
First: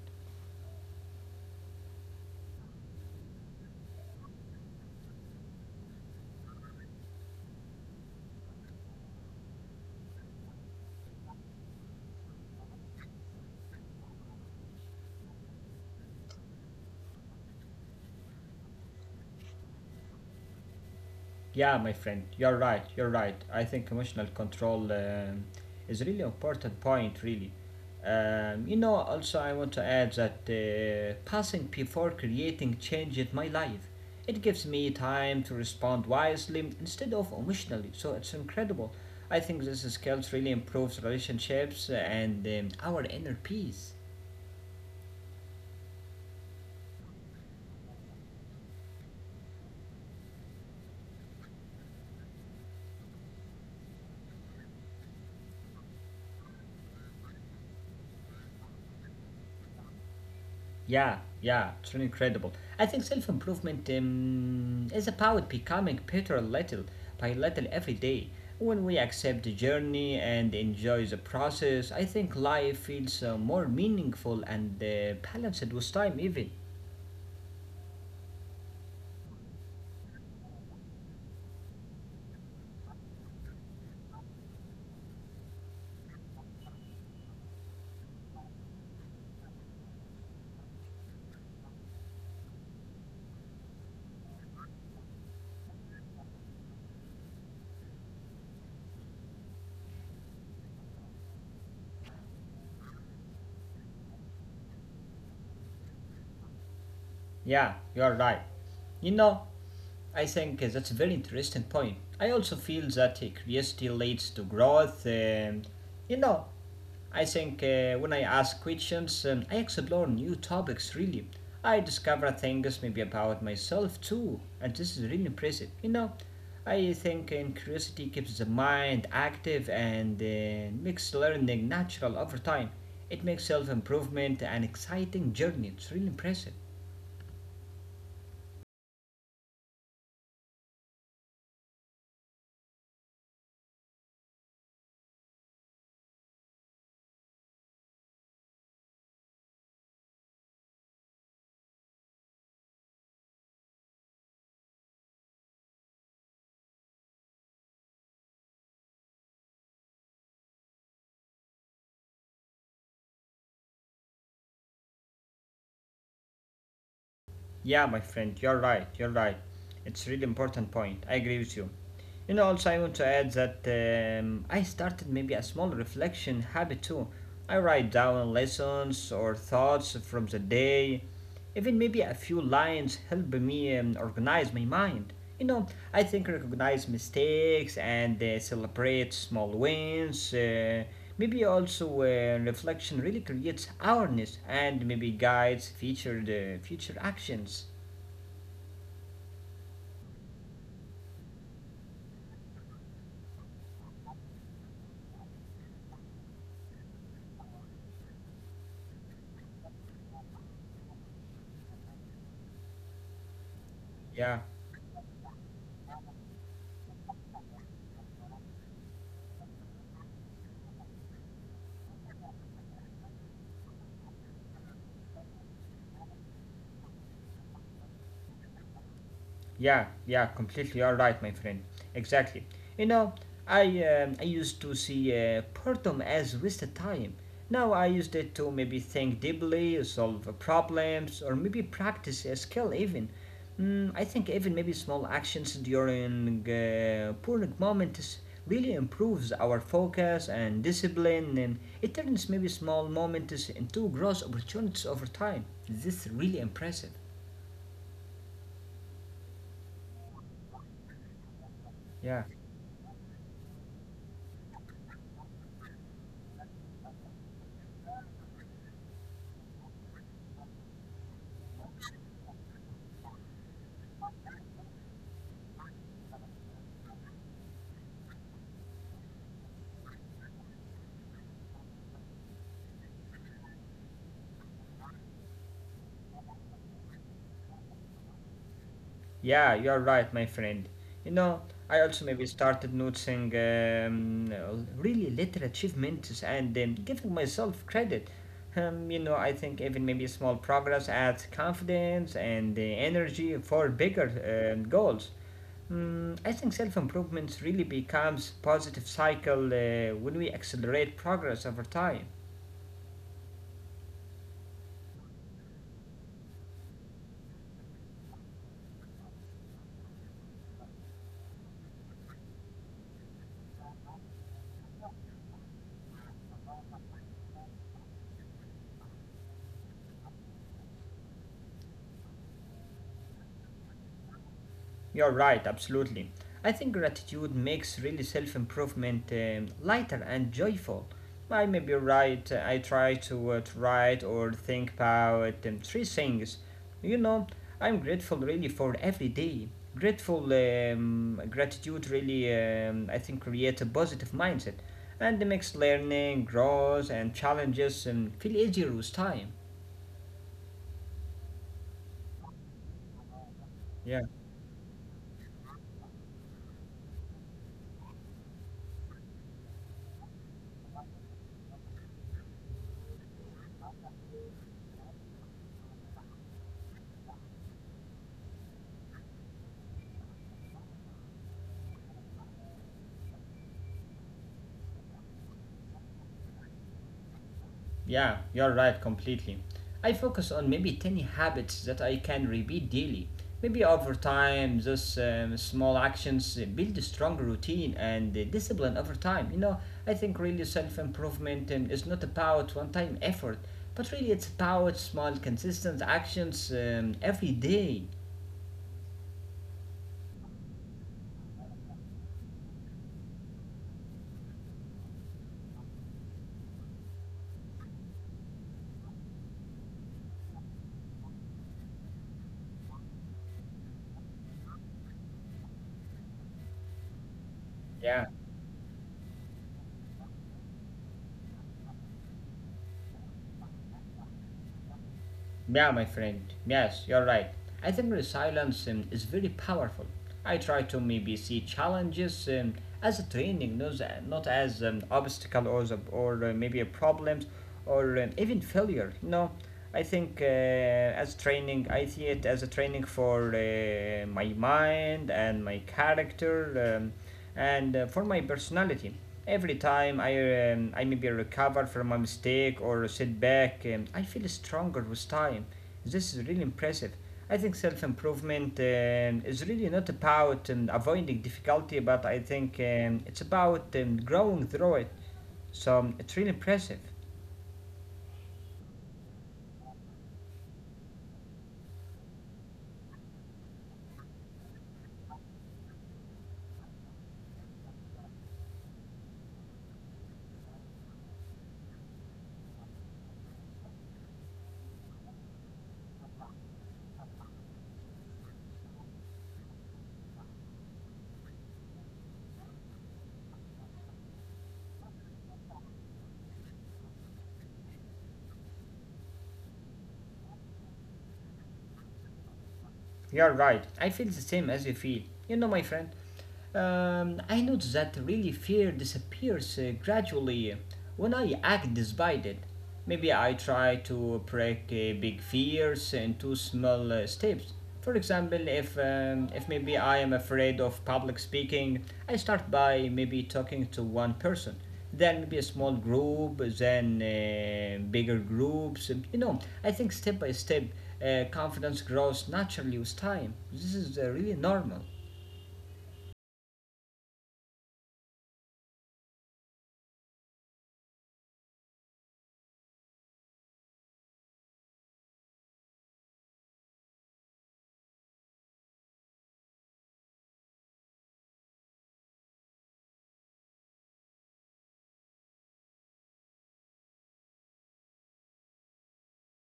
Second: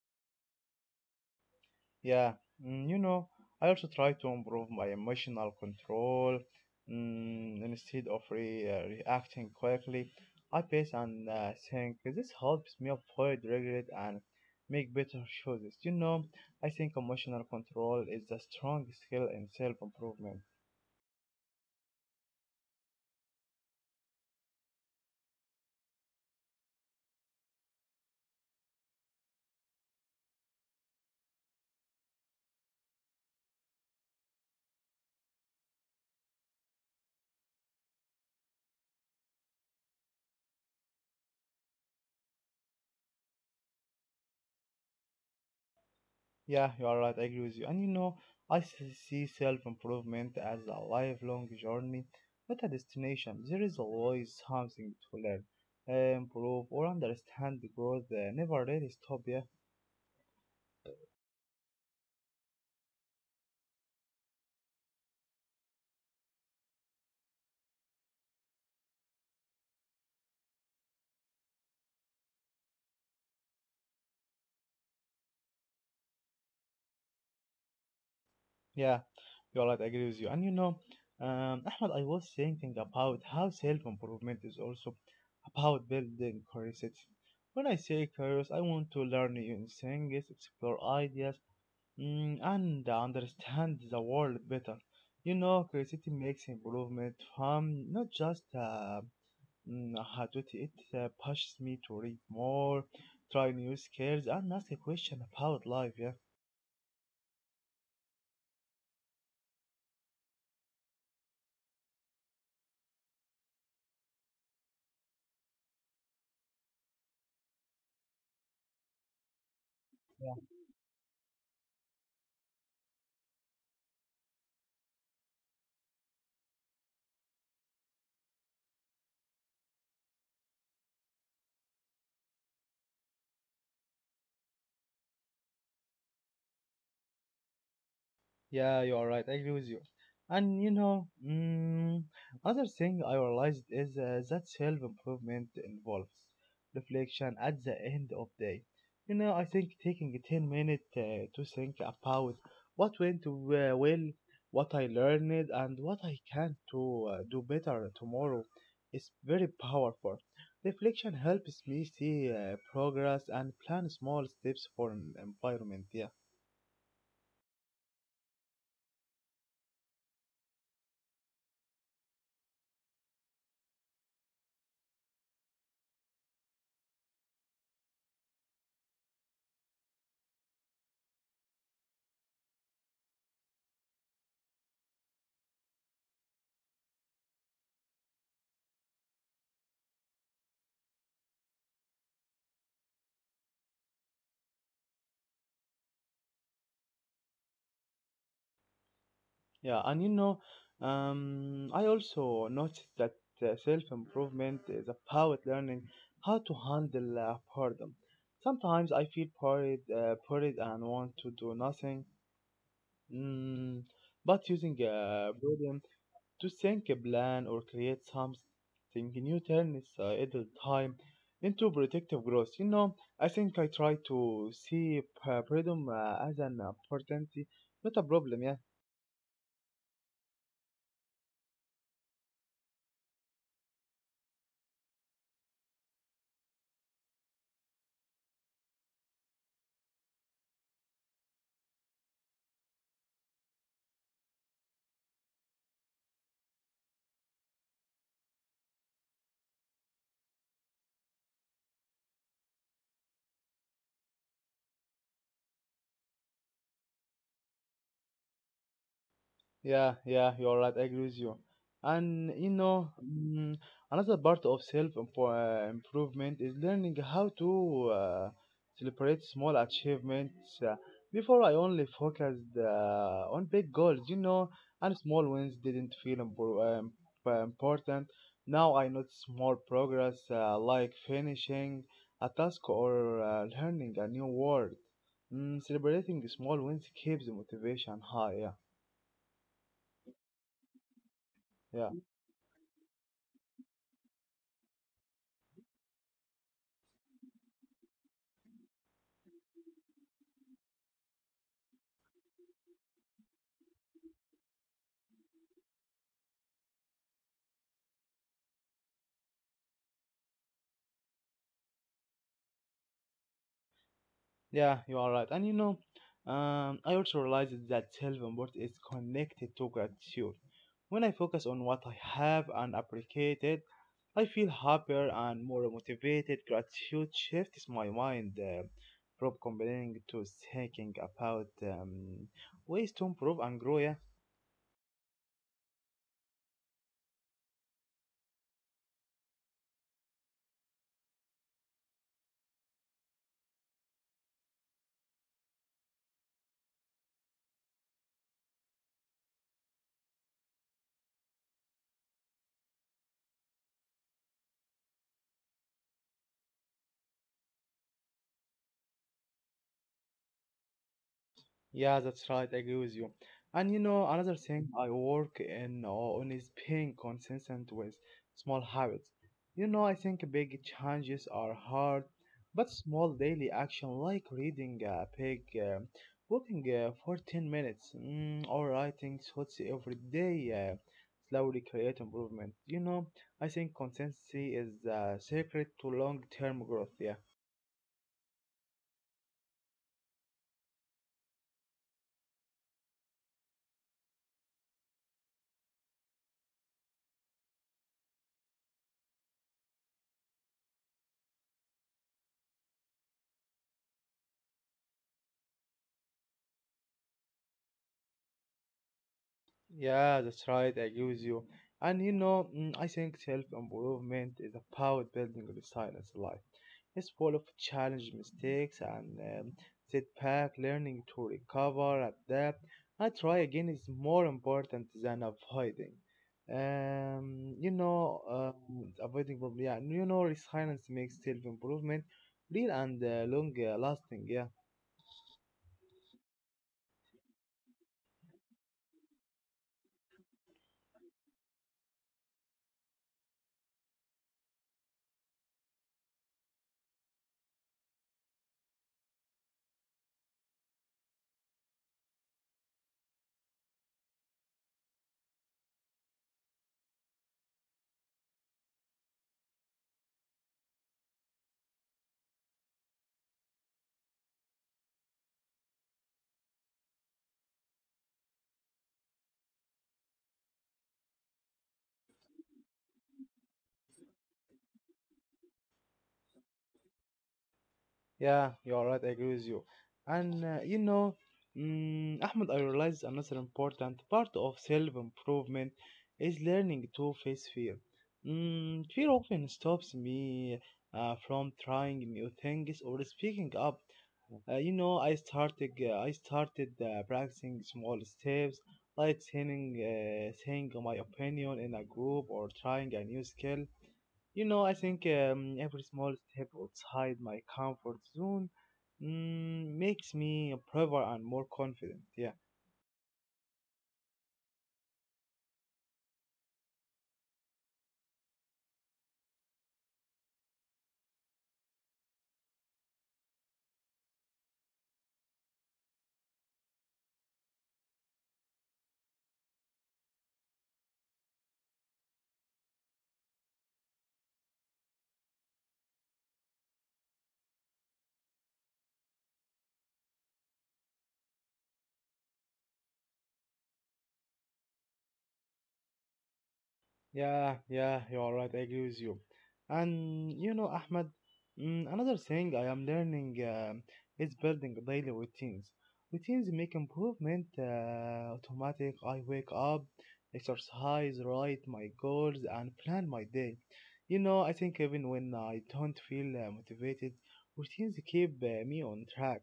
S2: Yeah, you know, I also try to improve my emotional control. Instead of reacting quickly, I pace and think. This helps me avoid regret and make better choices. You know, I think emotional control is a strong skill in self improvement.
S1: Yeah, my friend, you're right, you're right. I think emotional control is really important point, really. You know, also I want to add that passing before creating change in my life. It gives me time to respond wisely instead of emotionally, so it's incredible. I think this skills really improves relationships and our inner peace.
S2: Yeah, you are right. I agree with you. And you know, I see self improvement as a lifelong journey, not a destination. There is always something to learn, improve, or understand because they never really stop. Yeah,
S1: Yeah, yeah, it's really incredible. I think self improvement is about becoming better little by little every day. When we accept the journey and enjoy the process, I think life feels more meaningful and balanced with time, even.
S2: yeah, you are right. I agree with you. And you know, Ahmed, I was thinking about how self improvement is also about building curiosity. When I say curious, I want to learn new things, explore ideas, and understand the world better. You know, curiosity makes improvement fun, not just how to it. It pushes me to read more, try new skills, and ask a question about life. Yeah.
S1: Yeah, you're right. You know, I think that's a very interesting point. I also feel that curiosity leads to growth. And, you know, I think when I ask questions, I explore new topics really. I discover things maybe about myself too, and this is really impressive. You know, I think curiosity keeps the mind active and makes learning natural over time. It makes self improvement an exciting journey. It's really impressive.
S2: Yeah, you are right. I agree with you. And you know, another thing I realized is that self improvement involves reflection at the end of day. You know, I think taking a 10 minute to think about what went well, what I learned, and what I can to do better tomorrow is very powerful. Reflection helps me see progress and plan small steps for an environment. Yeah.
S1: Yeah, my friend, you're right, you're right. It's a really important point. I agree with you. You know, also I want to add that I started maybe a small reflection habit too. I write down lessons or thoughts from the day. Even maybe a few lines help me organize my mind. You know, I think recognize mistakes and celebrate small wins. Maybe also reflection really creates awareness and maybe guides future future actions.
S2: Yeah, and you know, I also noticed that self-improvement is about learning how to handle boredom. Sometimes I feel bored and want to do nothing. Mm,
S1: Yeah,
S2: but using boredom to think a plan or create something new turns idle time into productive growth. You know, I think I try to see boredom as an opportunity, not a problem. Yeah.
S1: yeah, yeah, completely. You're right, my friend. Exactly. You know, I used to see boredom as wasted time. Now I used it to maybe think deeply, solve problems, or maybe practice a skill even. Mm, I think even maybe small actions during boring moments really improves our focus and discipline, and it turns maybe small moments into gross opportunities over time. This is really impressive.
S2: Yeah, yeah, you're right. I agree with you. And
S1: Yeah.
S2: you know, another part of self improvement is learning how to celebrate small achievements. Uh, before, I only focused on big goals, you know, and small wins didn't feel important. Now I notice small progress, like finishing a task or learning a new word. Celebrating small wins keeps motivation high. Yeah,
S1: Yeah, you are right, my friend. You know,
S2: yeah.
S1: I also maybe started noticing really little achievements and giving myself credit. You know, I think even maybe small progress adds confidence and energy for bigger goals. Mm, I think self improvements really becomes positive cycle when we accelerate progress over time.
S2: Yeah, you are right. And you know, I also realized that self-worth is connected to gratitude. When I focus on what I have and appreciate it, I feel happier and more motivated. Gratitude shifts my mind from complaining to thinking about ways to improve and grow. Yeah.
S1: You're right, absolutely. I think gratitude makes really self improvement lighter and joyful. I may be right, I try to write or think about three things. You know, I'm grateful really for every day. Grateful, gratitude really, I think, creates a positive mindset and makes learning, growth, and challenges feel easier with time.
S2: Yeah, that's right. I agree with you. And you
S1: Yeah.
S2: know, another thing I work in on is being consistent with small habits. You know, I think big changes are hard, but small daily action like reading a page, walking for 10 minutes, or writing thoughts every day slowly create improvement. You know, I think consistency is the secret to long-term growth. Yeah.
S1: Yeah, you're right completely. I focus on maybe tiny habits that I can repeat daily. Maybe over time, those small actions build a strong routine and discipline over time. You know, I think really self improvement is not about one time effort, but really it's about small, consistent actions every day.
S2: Yeah, that's right. I agree with you. And you know, I think self-improvement is about building resilience in life. It's full of challenge, mistakes, and setback. Learning to recover, adapt, and try again is more important than avoiding. Um, you
S1: Yeah.
S2: know, Avoiding problem. Yeah, you know, resilience makes self-improvement real and long-lasting. Yeah.
S1: Yeah, my friend. Yes, you're right. I think resilience is very powerful. I try to maybe see challenges as a training, not, not as an obstacle or maybe a problem or even failure. No, I think as training, I see it as a training for my mind and my character and for my personality. Every time I maybe recover from a mistake or sit back, I feel stronger with time. This is really impressive. I think self improvement is really not about avoiding difficulty, but I think it's about growing through it. So it's really impressive.
S2: Yeah, you're right. I agree with you. And you know, Ahmed, I realized another important part of self-improvement is learning to face fear. Fear often stops me from trying new things or speaking up. You know, I started practicing small steps, like saying my opinion in a group or trying a new skill. You know, I think every small step outside my comfort zone makes me braver and more confident. Yeah.
S1: You're right. I feel the same as you feel. You know, my friend, I notice that really fear disappears gradually when I act despite it. Maybe I try to break big fears into small steps. For example, if maybe I am afraid of public speaking, I start by maybe talking to one person, then maybe a small group, then bigger groups. You know, I think step by step, confidence grows naturally with time. This is really normal.
S2: Yeah, yeah, you are right. I agree with you. And you know, Ahmed, another thing I am learning is building daily routines. Routines make improvement automatic. I wake up, exercise, write my goals, and plan my day. You know, I think even when I don't feel motivated, routines keep me on track.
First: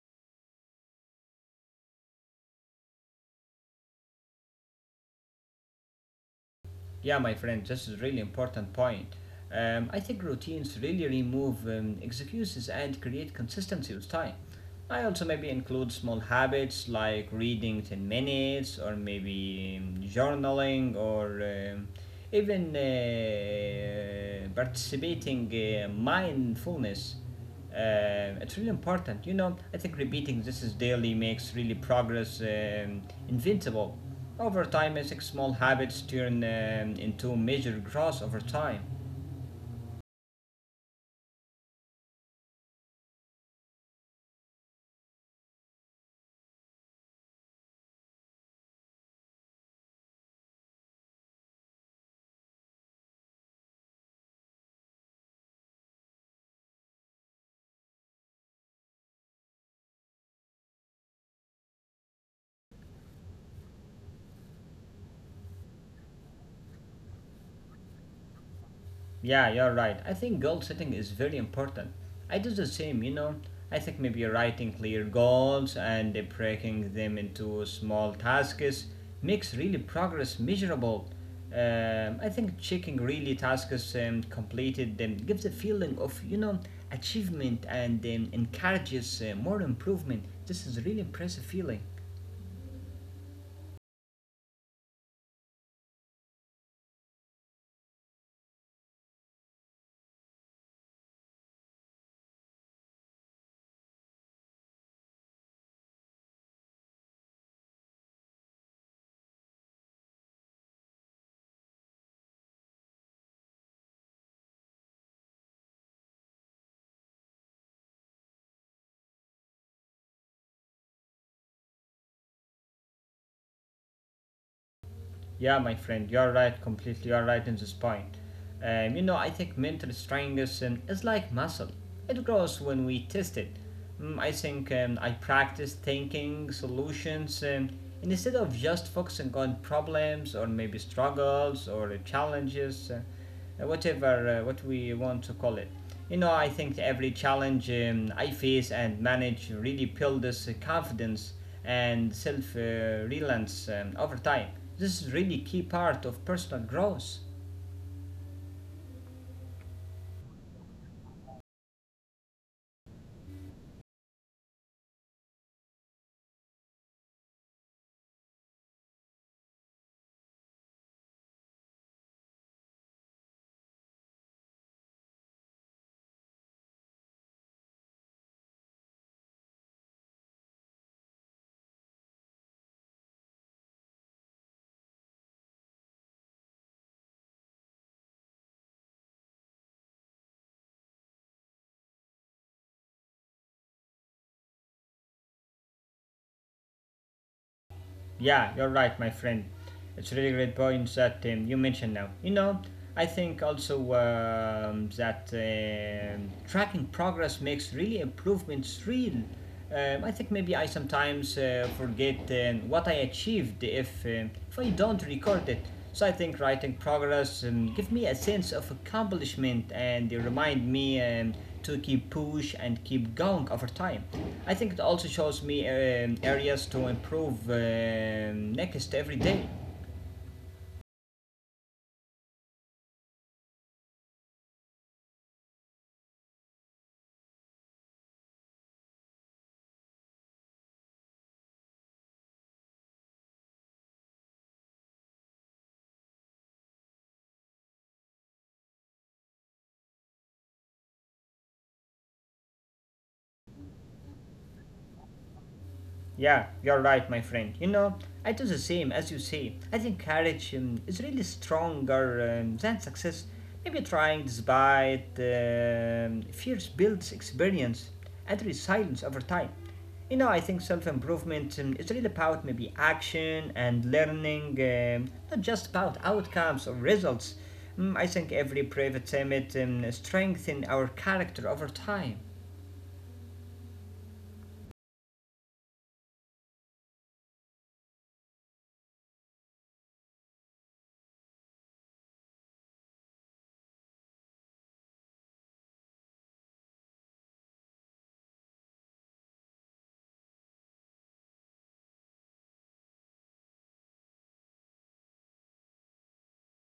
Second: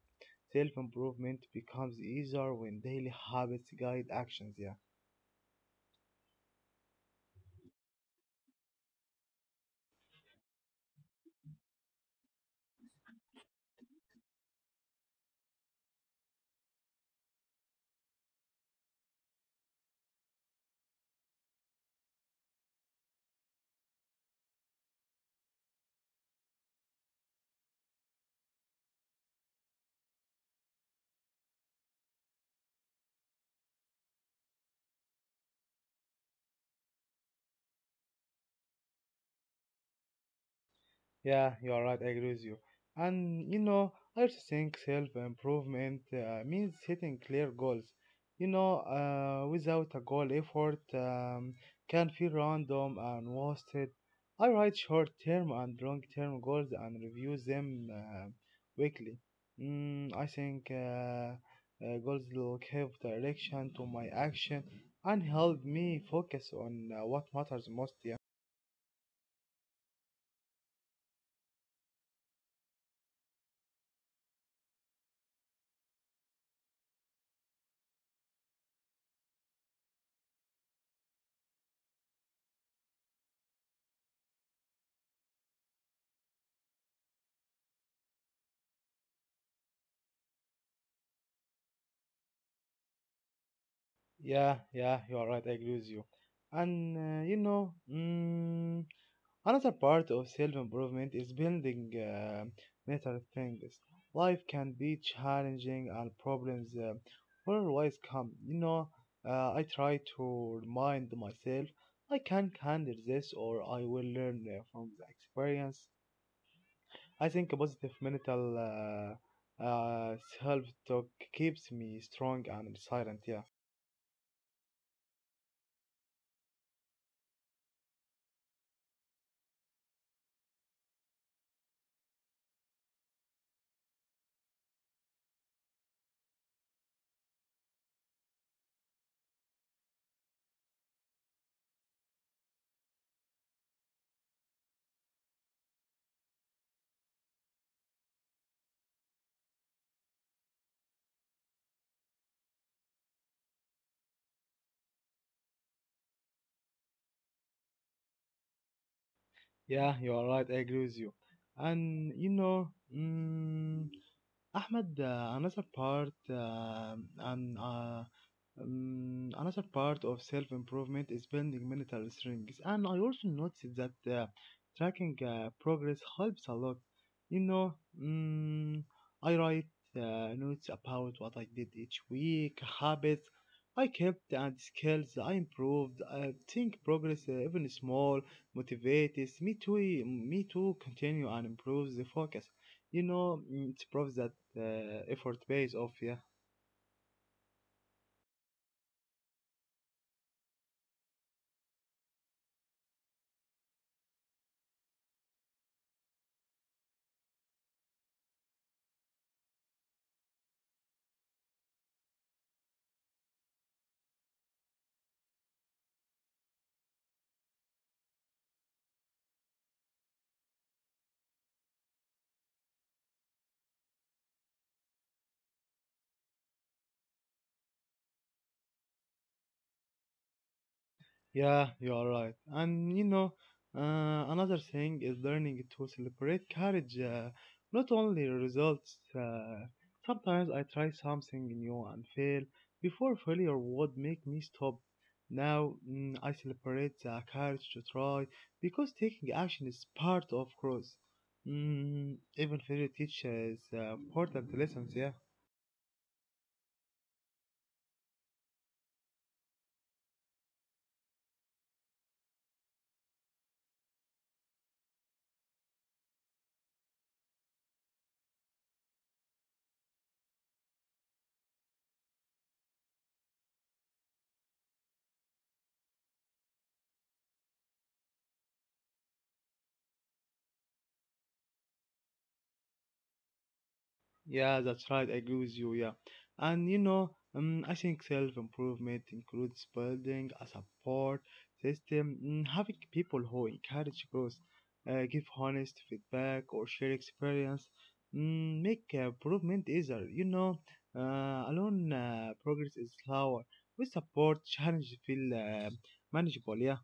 S2: Self improvement becomes easier when daily habits guide actions. Yeah.
S1: Yeah, my friend, this is really important point. I think routines really remove excuses and create consistency with time. I also maybe include small habits like reading 10 minutes or maybe journaling or even participating mindfulness. It's really important. You know, I think repeating this is daily makes really progress invincible. Over time, I think small habits turn into major growth over time.
S2: Yeah, you are right. I agree with you. And you know, I also think self-improvement means setting clear goals. You know, without a goal, effort can feel random and wasted. I write short-term and long-term goals and review them weekly. I think goals will give direction to my action and help me focus on what matters most. Yeah.
S1: Yeah, you're right. I think goal setting is very important. I do the same, you know. I think maybe writing clear goals and breaking them into small tasks makes really progress measurable. I think checking really tasks completed gives a feeling of, you know, achievement and encourages more improvement. This is a really impressive feeling.
S2: Yeah, yeah, you are right. I agree with you. And you know, another part of self improvement is building mental strength. Life can be challenging and problems will always come. You know, I try to remind myself I can handle this or I will learn from the experience. I think a positive mental uh, uh, self talk keeps me strong and resilient. Yeah.
S1: Yeah, my friend, you're right, completely, you're right in this point. You know, I think mental strength is like muscle, it grows when we test it. Mm, I think I practice thinking solutions and instead of just focusing on problems or maybe struggles or challenges. Whatever what we want to call it. You know, I think every challenge I face and manage really builds confidence and self reliance over time. This is really key part of personal growth.
S2: Yeah, you are right. I agree with you. And you know, mm, Ahmed, another part of self-improvement is building mental strength. And I also noticed that tracking progress helps a lot. You know, I write notes about what I did each week, habits I kept, and skills I improved. I think progress, even small, motivates me to continue and improve the focus. You know, it proves that effort pays off, yeah.
S1: Yeah, you're right, my friend. It's really great points that you mentioned now. You know, I think also that tracking progress makes really improvements real. I think maybe I sometimes forget what I achieved if I don't record it. So I think writing progress give me a sense of accomplishment and they remind me to keep push and keep going over time. I think it also shows me areas to improve next every day.
S2: Yeah, you are right. And you know, another thing is learning to celebrate courage, not only results. Sometimes I try something new and fail. Before failure would make me stop. Now I celebrate the courage to try because taking action is part of growth. Even failure teaches important lessons, yeah.
S1: Yeah, you're right, my friend. You know, I do the same as you say. I think courage is really stronger than success. Maybe trying despite fears builds experience and resilience over time. You know, I think self improvement is really about maybe action and learning, not just about outcomes or results. I think every private summit strengthens our character over time.
S2: Yeah, that's right. I agree with you. Yeah, and you know, I think self-improvement includes building a support system, having people who encourage growth, give honest feedback, or share experience, make improvement easier. You know, alone progress is slower. With support, challenges feel manageable. Yeah.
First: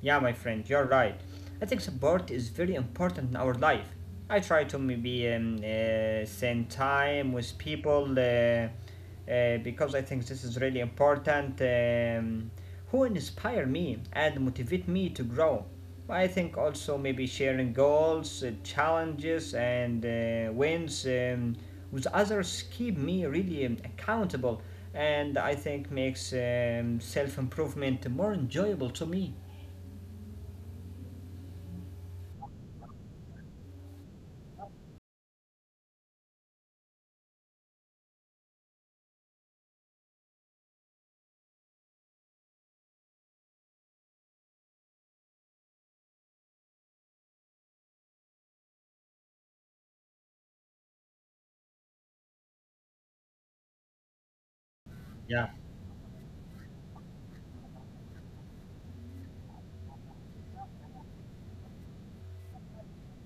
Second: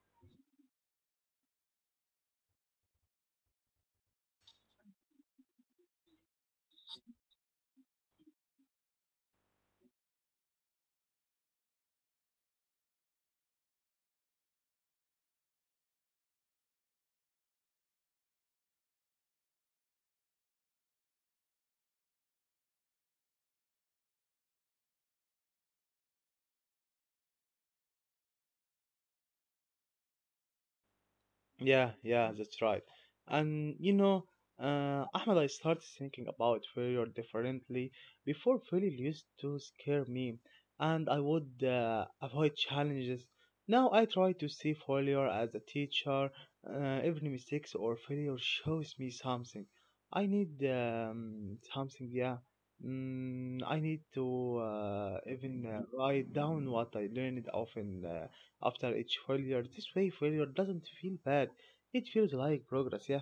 S1: Yeah, my friend, you're right. I think support is very important in our life. I try to maybe spend time with people because I think this is really important. Who inspire me and motivate me to grow. I think also maybe sharing goals, challenges, and wins with others keep me really accountable, and I think makes self improvement more enjoyable to me.
S2: Yeah, yeah, that's right. And you know, Ahmed, I started thinking about failure differently. Before, failure used to scare me, and I would avoid challenges. Now I try to see failure as a teacher. Every mistakes or failure shows me something. I need something, yeah. I need to
S1: Yeah,
S2: even write down what I learned often, after each failure. This way, failure doesn't feel bad, it feels like progress, yeah.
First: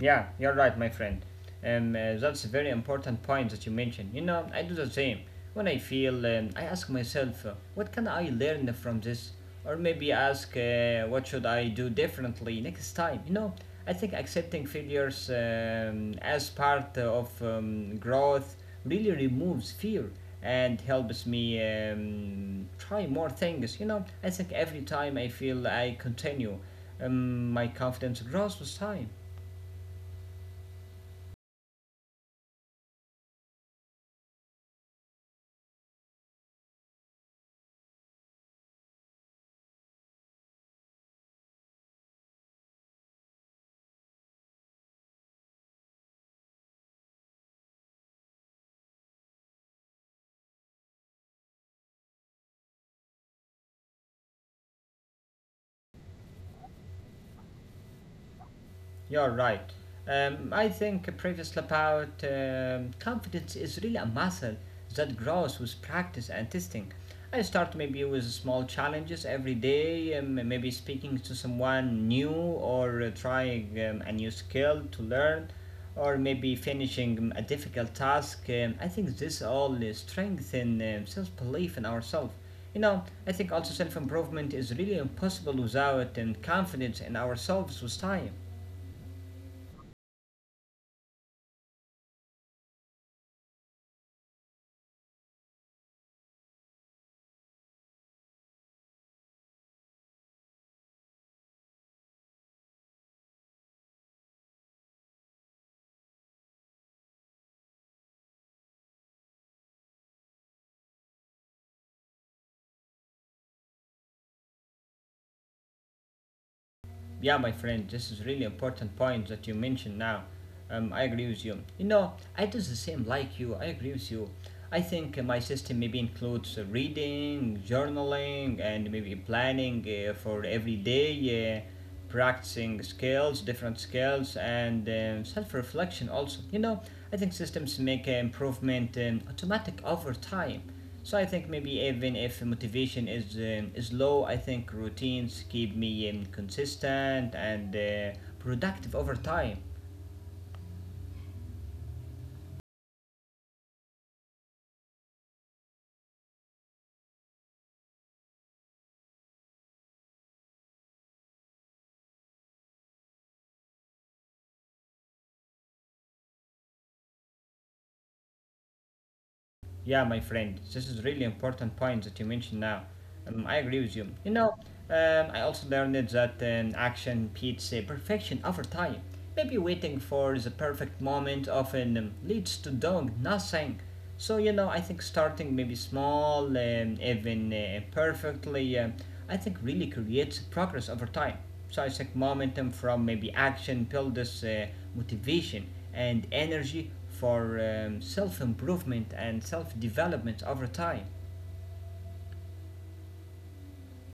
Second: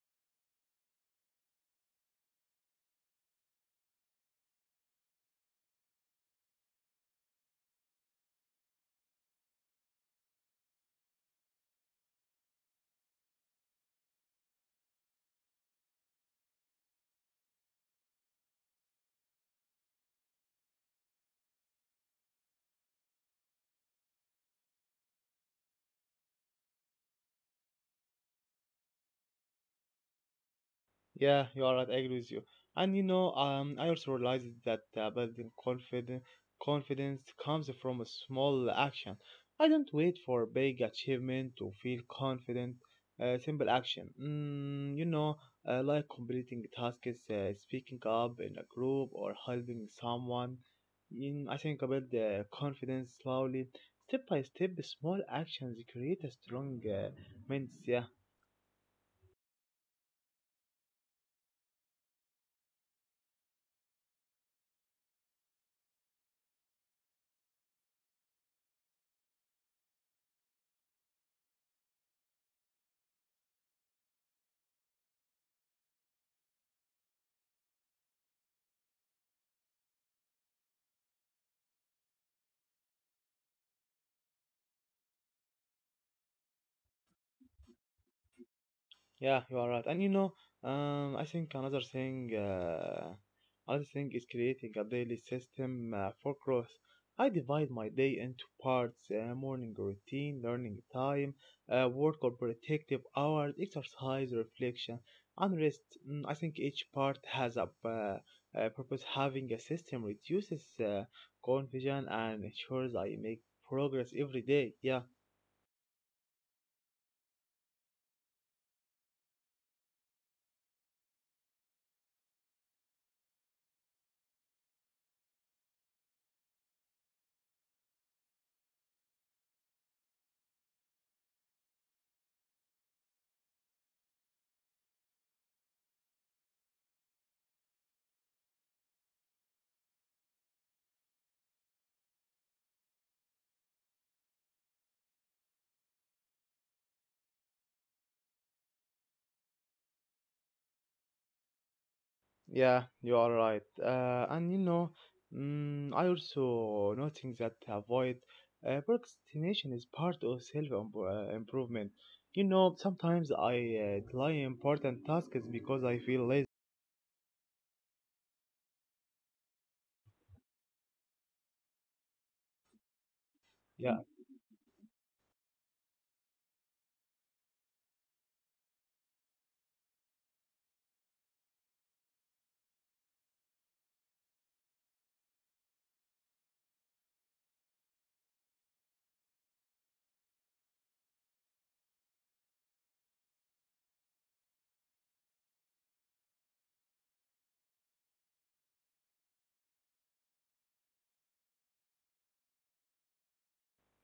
S1: yeah, you're right, my friend. That's a very important point that you mentioned. You know, I do the same. When I feel, I ask myself, what can I learn from this? Or maybe ask, what should I do differently next time? You know, I think accepting failures as part of growth really removes fear and helps me try more things. You know, I think every time I feel I continue, my confidence grows with time.
S2: Yeah, you are right. I agree with you. And you know, I also realized that building confidence comes from a small action. I don't wait for a big achievement to feel confident. Simple action. You know, like completing tasks, speaking up in a group, or helping someone. In, I think about the confidence slowly, step by step. Small actions create a strong mindset.
S1: You're right. I think previously about confidence is really a muscle that grows with practice and testing. I start maybe with small challenges every day, maybe speaking to someone new or trying a new skill to learn, or maybe finishing a difficult task. I think this all strengthen self belief in ourselves. You know, I think also self improvement is really impossible without confidence in ourselves with time.
S2: Yeah, you are right. And you know, I think another thing is creating a daily system for growth. I divide my day into parts: morning routine, learning time, work or protective hours, exercise, reflection, and rest. I think each part has a purpose. Having a system reduces confusion and ensures I make progress every day. Yeah.
S1: Yeah, my friend, this is really important point that you mentioned now. I agree with you. You know, I do the same like you. I agree with you. I think my system maybe includes reading, journaling, and maybe planning for every day, practicing skills, different skills, and self-reflection also. You know, I think systems make improvement automatic over time, so I think maybe even if motivation is low, I think routines keep me consistent and productive over time.
S2: Yeah, you are right. And you know, I also noting that avoid procrastination is part of self improvement. You know, sometimes I delay important tasks because I feel lazy.
S1: Yeah, my friend, this is really important point that you mentioned now. I agree with
S2: Yeah,
S1: you. You know, I also learned that action beats perfection over time. Maybe waiting for the perfect moment often leads to doing nothing. So you know, I think starting maybe small, even perfectly, I think really creates progress over time. So I think momentum from maybe action builds motivation and energy for self improvement and self development over time.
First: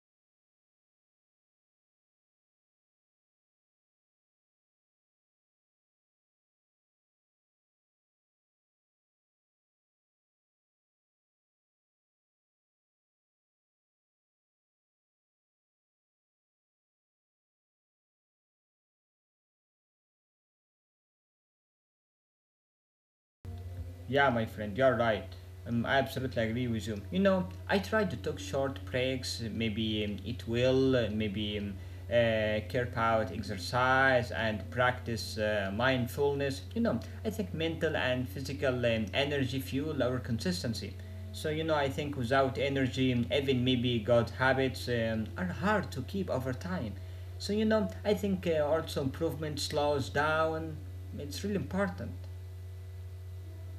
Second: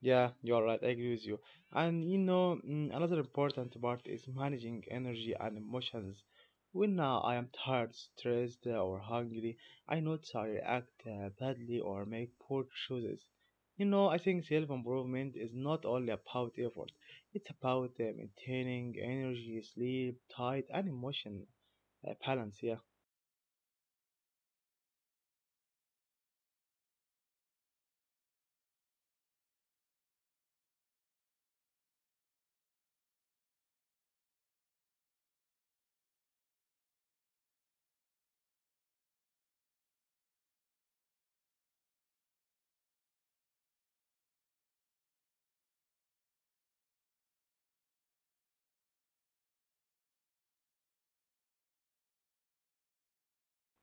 S2: yeah, you are right. I agree with you. And you know, another important part is managing energy and emotions. When I am tired, stressed, or hungry, I notice I react badly or make poor choices. You know, I think self improvement is not only about effort, it's about maintaining energy, sleep, diet, and emotion balance. Yeah.
S1: Yeah, my friend, you're right. I absolutely agree with you. You know, I try to take short breaks, maybe it will, maybe carve out exercise and practice mindfulness. You know, I think mental and physical energy fuel our consistency. So, you know, I think without energy, even maybe good habits are hard to keep over time. So, you know, I think also improvement slows down. It's really important.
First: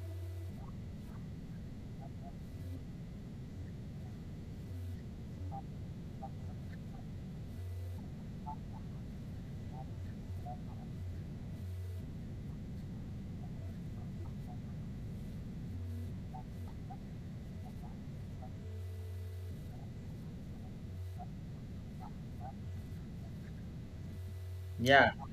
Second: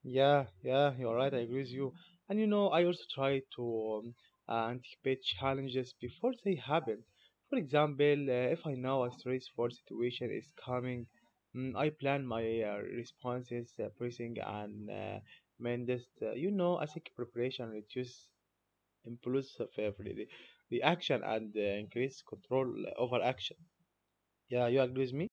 S2: Yeah, yeah, you're right. I agree with you. And you know, I also try to anticipate challenges before they happen. For example, if I know a stressful situation is coming, I plan my responses, bracing, and mendes. You know, I think preparation reduces impulsive reaction and increase control over action. Yeah, you agree
S1: Yeah.
S2: with me?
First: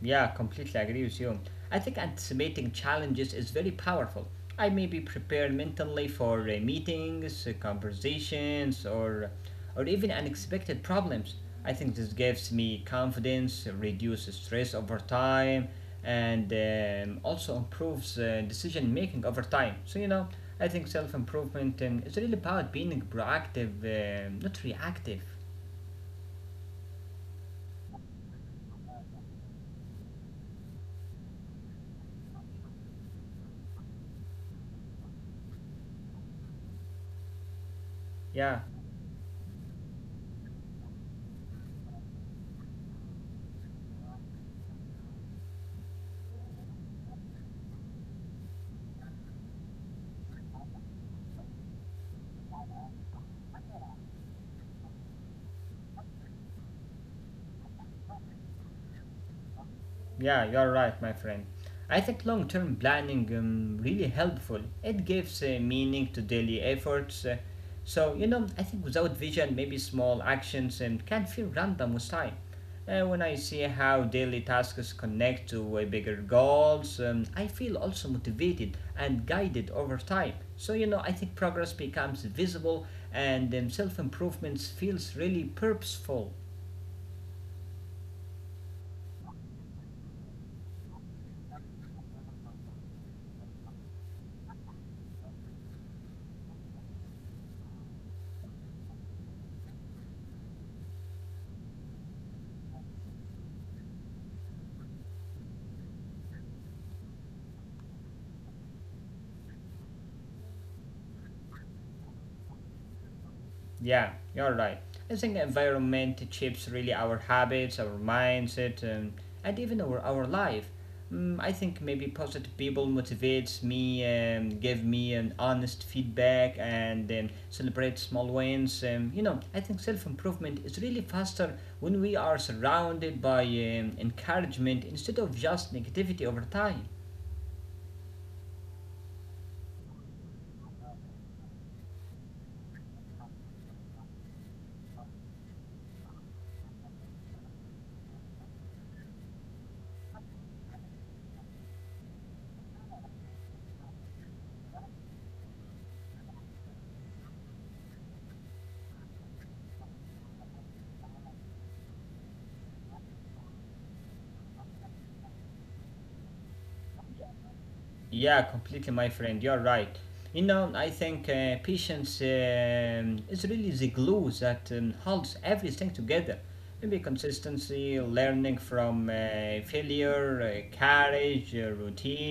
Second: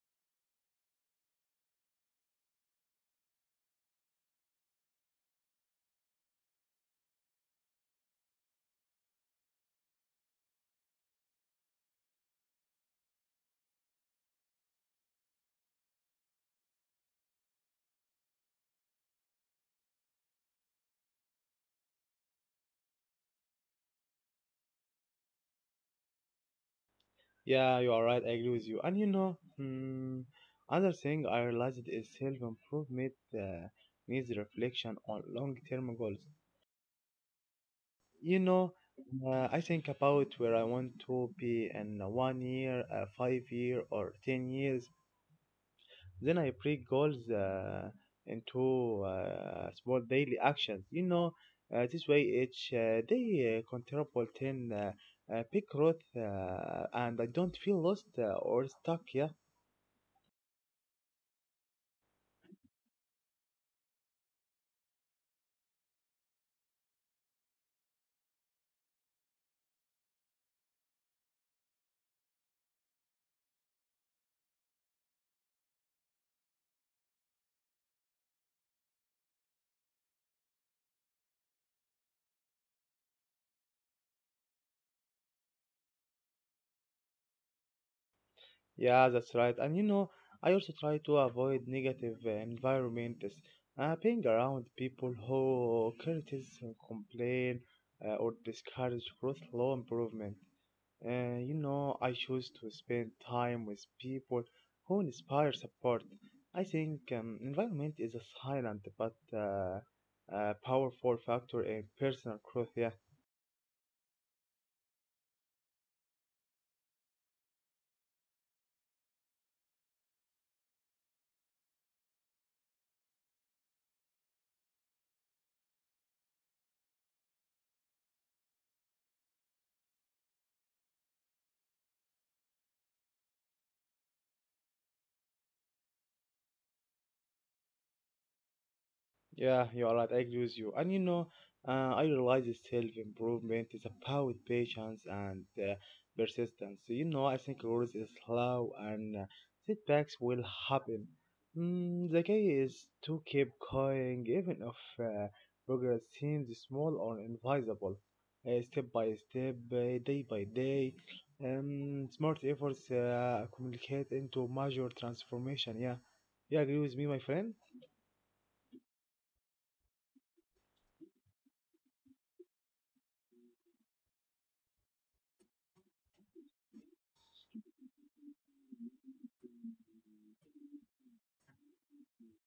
S1: Yeah, completely agree with you. I think anticipating challenges is very powerful. I may be prepared mentally for meetings, conversations, or even unexpected problems. I think this gives me confidence, reduces stress over time, and also improves decision making over time. So you know, I think self improvement is really about being proactive, not reactive.
S2: Yeah, you are right. I agree with you. And you know, another thing I realized is self improvement needs reflection on long term goals. You
S1: Yeah.
S2: know, I think about where I want to be in one year, 5 year, or 10 years. Then I break goals into small daily actions. You know, this way each day contribute 10 big growth, and I don't feel lost or stuck. Yeah.
S1: Yeah, you are right, my friend. I think long term planning really helpful. It gives meaning to daily efforts. So, you know, I think without vision, maybe small actions can feel random with time. When I see how daily tasks connect to bigger goals, I feel also motivated and guided over time. So, you know, I think progress becomes visible and self improvement feels really purposeful.
S2: Yeah, that's right. And you know, I also try to avoid negative environments. Being around people who criticize and complain or discourage growth, law improvement. You know, I choose to spend time with people who inspire support. I think environment is a silent but powerful factor in personal growth. Yeah.
S1: Yeah, you're right. I think the environment shapes really our habits, our mindset, and even our life. Mm, I think maybe positive people motivates me, give me an honest feedback, and celebrate small wins. You know, I think self improvement is really faster when we are surrounded by encouragement instead of just negativity over time.
S2: Yeah, you're right. I agree with you. And you know, I realize self improvement is about patience and persistence. So, you know, I think growth is slow and setbacks will happen. The key is to keep going, even if progress seems small or invisible. Step by step, day by day, smart efforts communicate into major transformation. Yeah, you agree with me, my friend?
S1: Yeah, completely, my friend. You're right. You know, I think patience is really the glue that holds everything together. Maybe consistency, learning from failure, courage, routine.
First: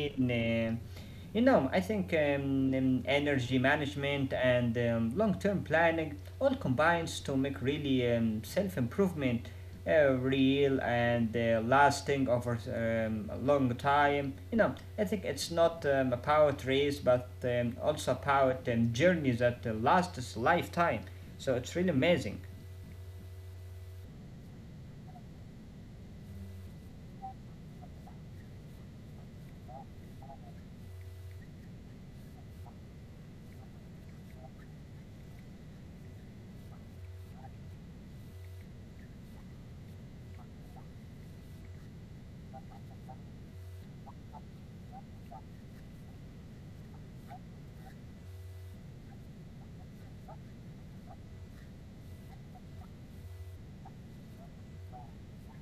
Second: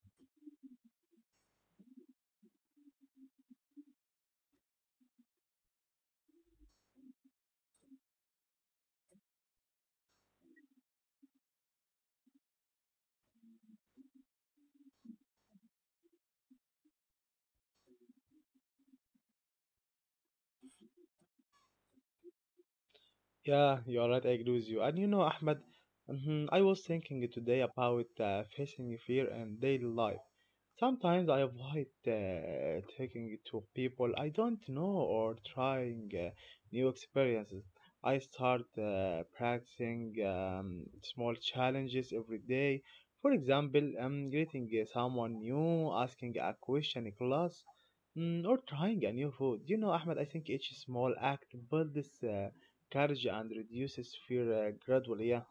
S1: You know, I think energy management and long term planning all combines to make really self improvement real and lasting over a long time. You know, I think it's not about race, but also about journeys that lasts a lifetime. So it's really amazing.
S2: Yeah, you are right. I agree with you. And you know, Ahmed, mhm, I was thinking today about facing fear and daily life. Sometimes I avoid talking to people I don't know or trying new experiences. I start practicing small challenges every day. For example, greeting someone new, asking a question in class, or trying a new food. You know, Ahmed, I think each small act builds courage and reduces fear gradually. Yeah.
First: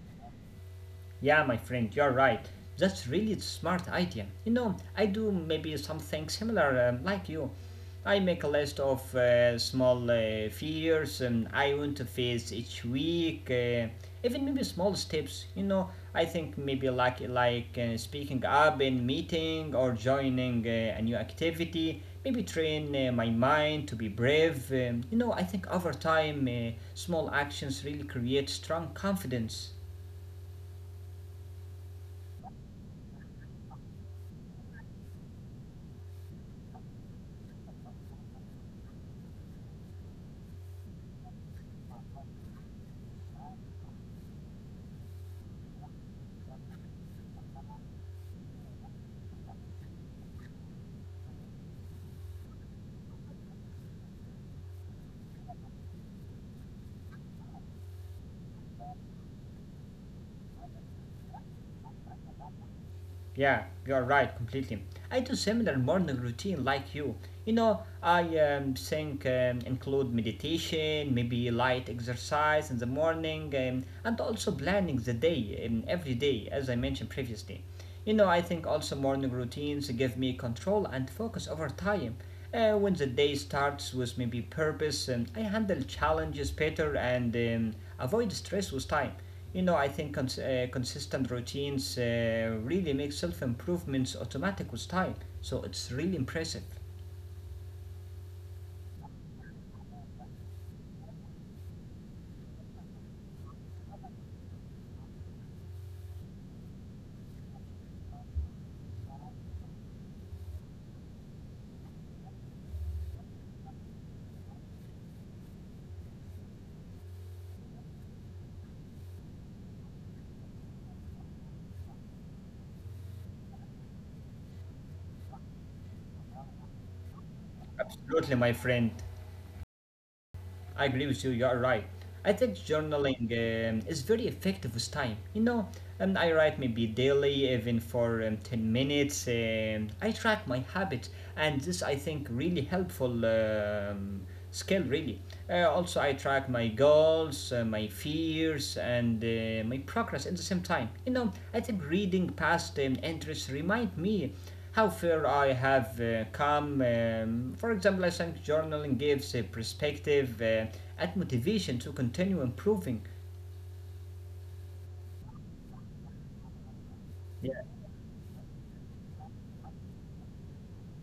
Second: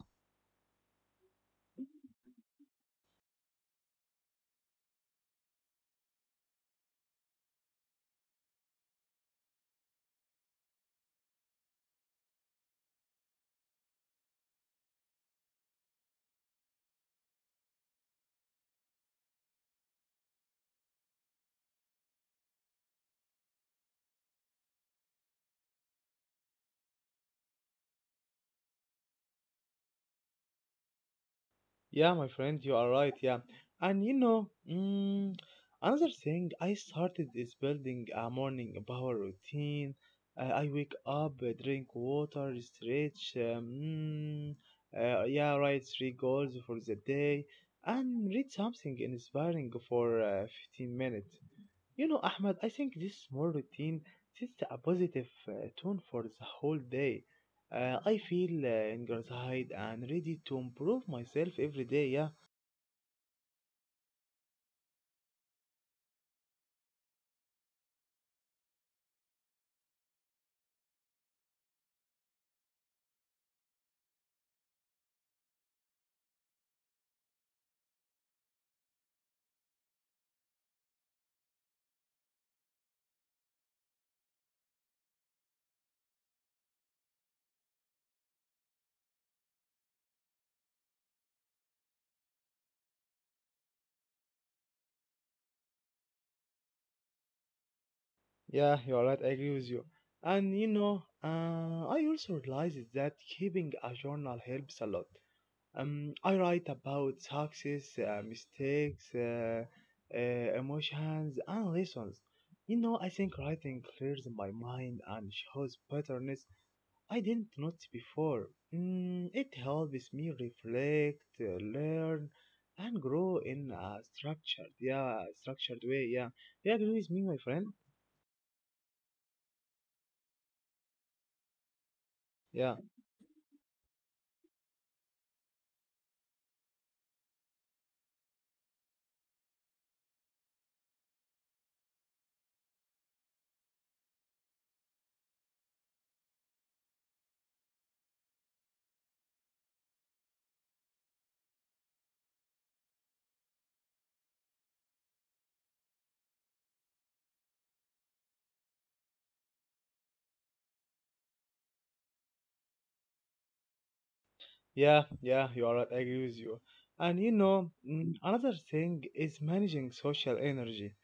S1: Yeah, my friend, you're right. That's really smart idea. You know, I do maybe something similar like you. I make a list of small fears I want to face each week, even maybe small steps. You know, I think maybe like speaking up in meeting or joining a new activity. Maybe train my mind to be brave. You know, I think over time, small actions really create strong confidence.
S2: Yeah, my friend, you are right. Yeah, and you know, another thing I started is building a morning power routine. I wake up, drink water, stretch. Yeah, write three goals for the day, and read something inspiring for 15 minutes. You know, Ahmed, I think this small routine sets a positive tone for the whole day. I feel energized and ready to improve myself every day. Yeah,
S1: Yeah, you're right, completely. I do similar morning routine like you. You know, I think include meditation, maybe light exercise in the morning, and also planning the day every day, as I mentioned previously. You know, I think also morning routines give me control and focus over time. When the day starts with maybe purpose, I handle challenges better and avoid stress with time. You know, I think consistent routines really make self improvements automatic with time. So it's really impressive.
S2: yeah, you're right. I agree with you. And you know, I also realized that keeping a journal helps a lot. I write about success, mistakes, emotions, and lessons. You know, I think writing clears my mind and shows patterns I didn't notice before. It helps me reflect, learn, and grow in a structured, yeah, structured way. Yeah, you agree with me, my friend?
S1: Absolutely, my friend. I agree with you. You are right. I think
S2: Yeah,
S1: journaling is very effective with time. You know, and I write maybe daily, even for 10 minutes. I track my habits, and this I think really helpful skill. Really. Also, I track my goals, my fears, and my progress at the same time. You know, I think reading past interests remind me how far I have come. For example, I think journaling gives a perspective and motivation to continue improving.
S2: yeah, yeah. You are right. I agree with you. And you
S1: Yeah,
S2: know, another thing is managing social energy.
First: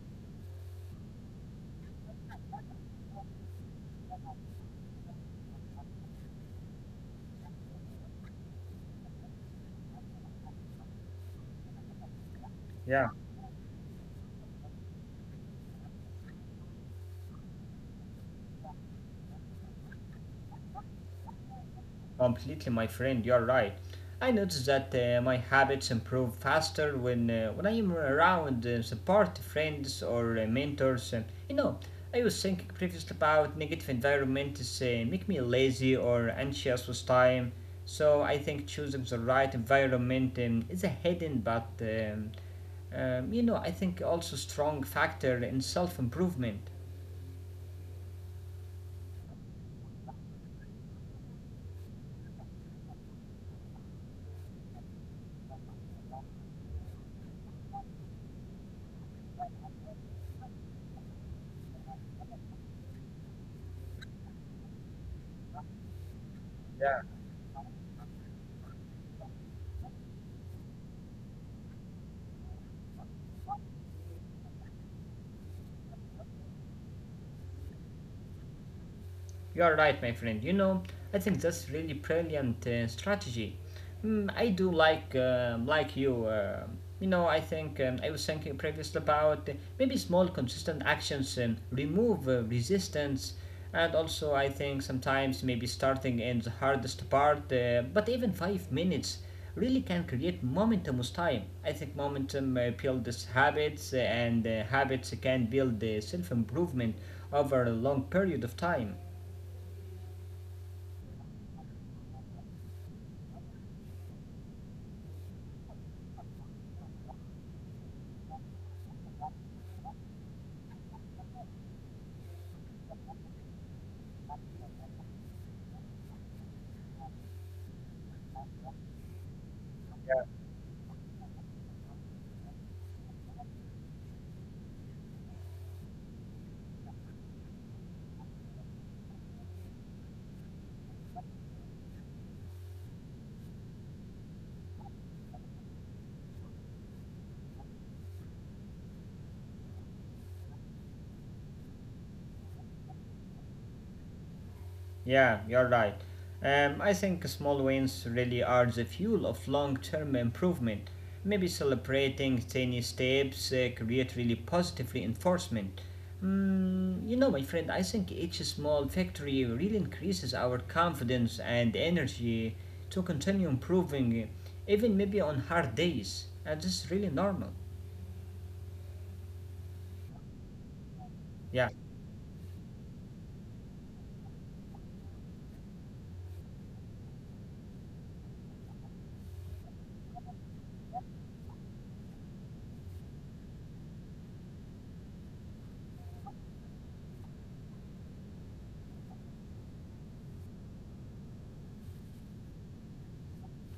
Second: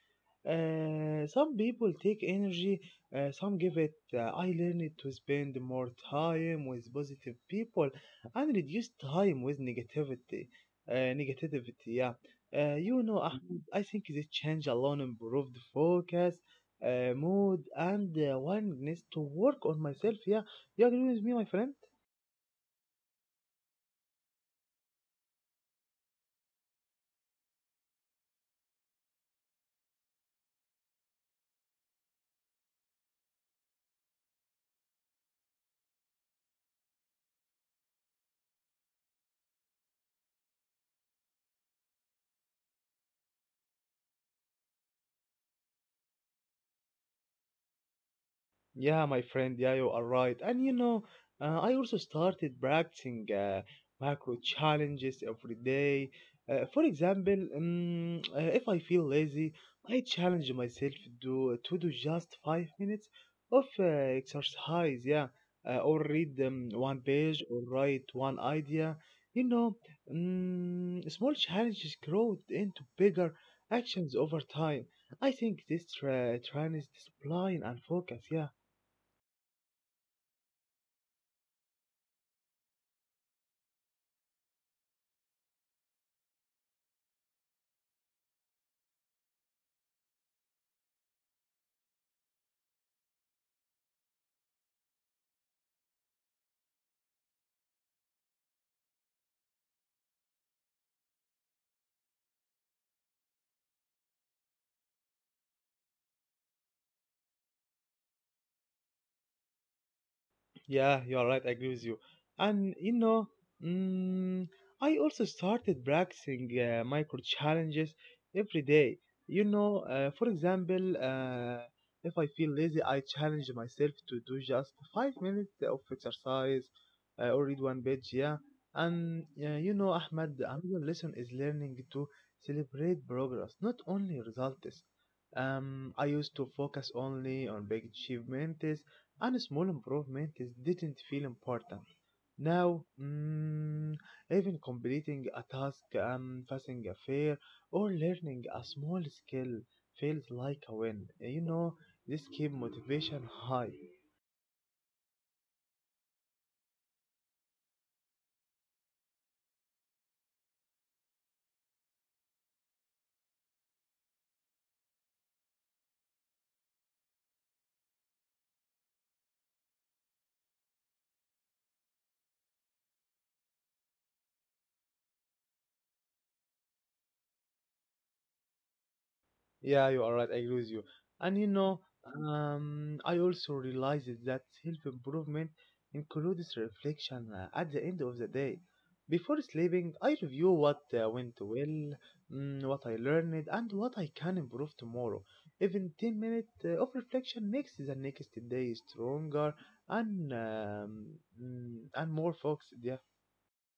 S2: Some people take energy, some give it. I learned to spend more time with positive people and reduce time with negativity. Negativity, yeah. You
S1: yeah,
S2: know, Ahmed, I think this change alone improved focus, mood, and willingness to work on myself. Yeah, you agree with me, my friend?
S1: completely, my friend. You're right. I noticed that my habits improve faster when I am around support friends or mentors. You know, I was thinking previously about negative environments make me lazy or anxious with time. So I think choosing the right environment is a hidden but you know, I think also strong factor in self improvement.
S2: Yeah, my friend, yeah, you are right. And you know, I also started practicing macro challenges every day. For example, if I feel lazy, I challenge myself to do just 5 minutes of exercise, yeah, or read one page or write one idea. You know, small challenges grow into bigger actions over time. I think this trains discipline and focus, yeah.
S1: You're right, my friend. You know, I think that's really brilliant strategy. Mm, I do like you. You know, I think I was thinking previously about maybe small, consistent actions remove resistance, and also I think sometimes maybe starting in the hardest part, but even 5 minutes really can create momentum with time. I think momentum builds habits, and habits can build self improvement over a long period of time.
S2: Yeah, you are right. I agree with you. And you know, mm, I also started practicing micro challenges every day. You know, for example, if I feel lazy, I challenge myself to do just 5 minutes of exercise or read one page. Yeah, and you know, Ahmed, another lesson is learning to celebrate progress, not only results. I used to focus only on big achievements and small improvement didn't feel important. Now, even completing a task, passing a fair, or learning a small skill feels like a win. You know, this keeps motivation high.
S1: Yeah, you're right. I think small wins really are the fuel of long term improvement. Maybe celebrating tiny steps create really positive reinforcement. Mm, you know, my friend, I think each small victory really increases our confidence and energy to continue improving, even maybe on hard days. And this is really normal.
S2: Yeah, you are right. I agree with you. And you
S1: Yeah.
S2: know, I also realized that self-improvement includes reflection at the end of the day. Before sleeping, I review what went well, what I learned, and what I can improve tomorrow. Even 10 minutes of reflection makes the next day stronger and and more focused. Yeah.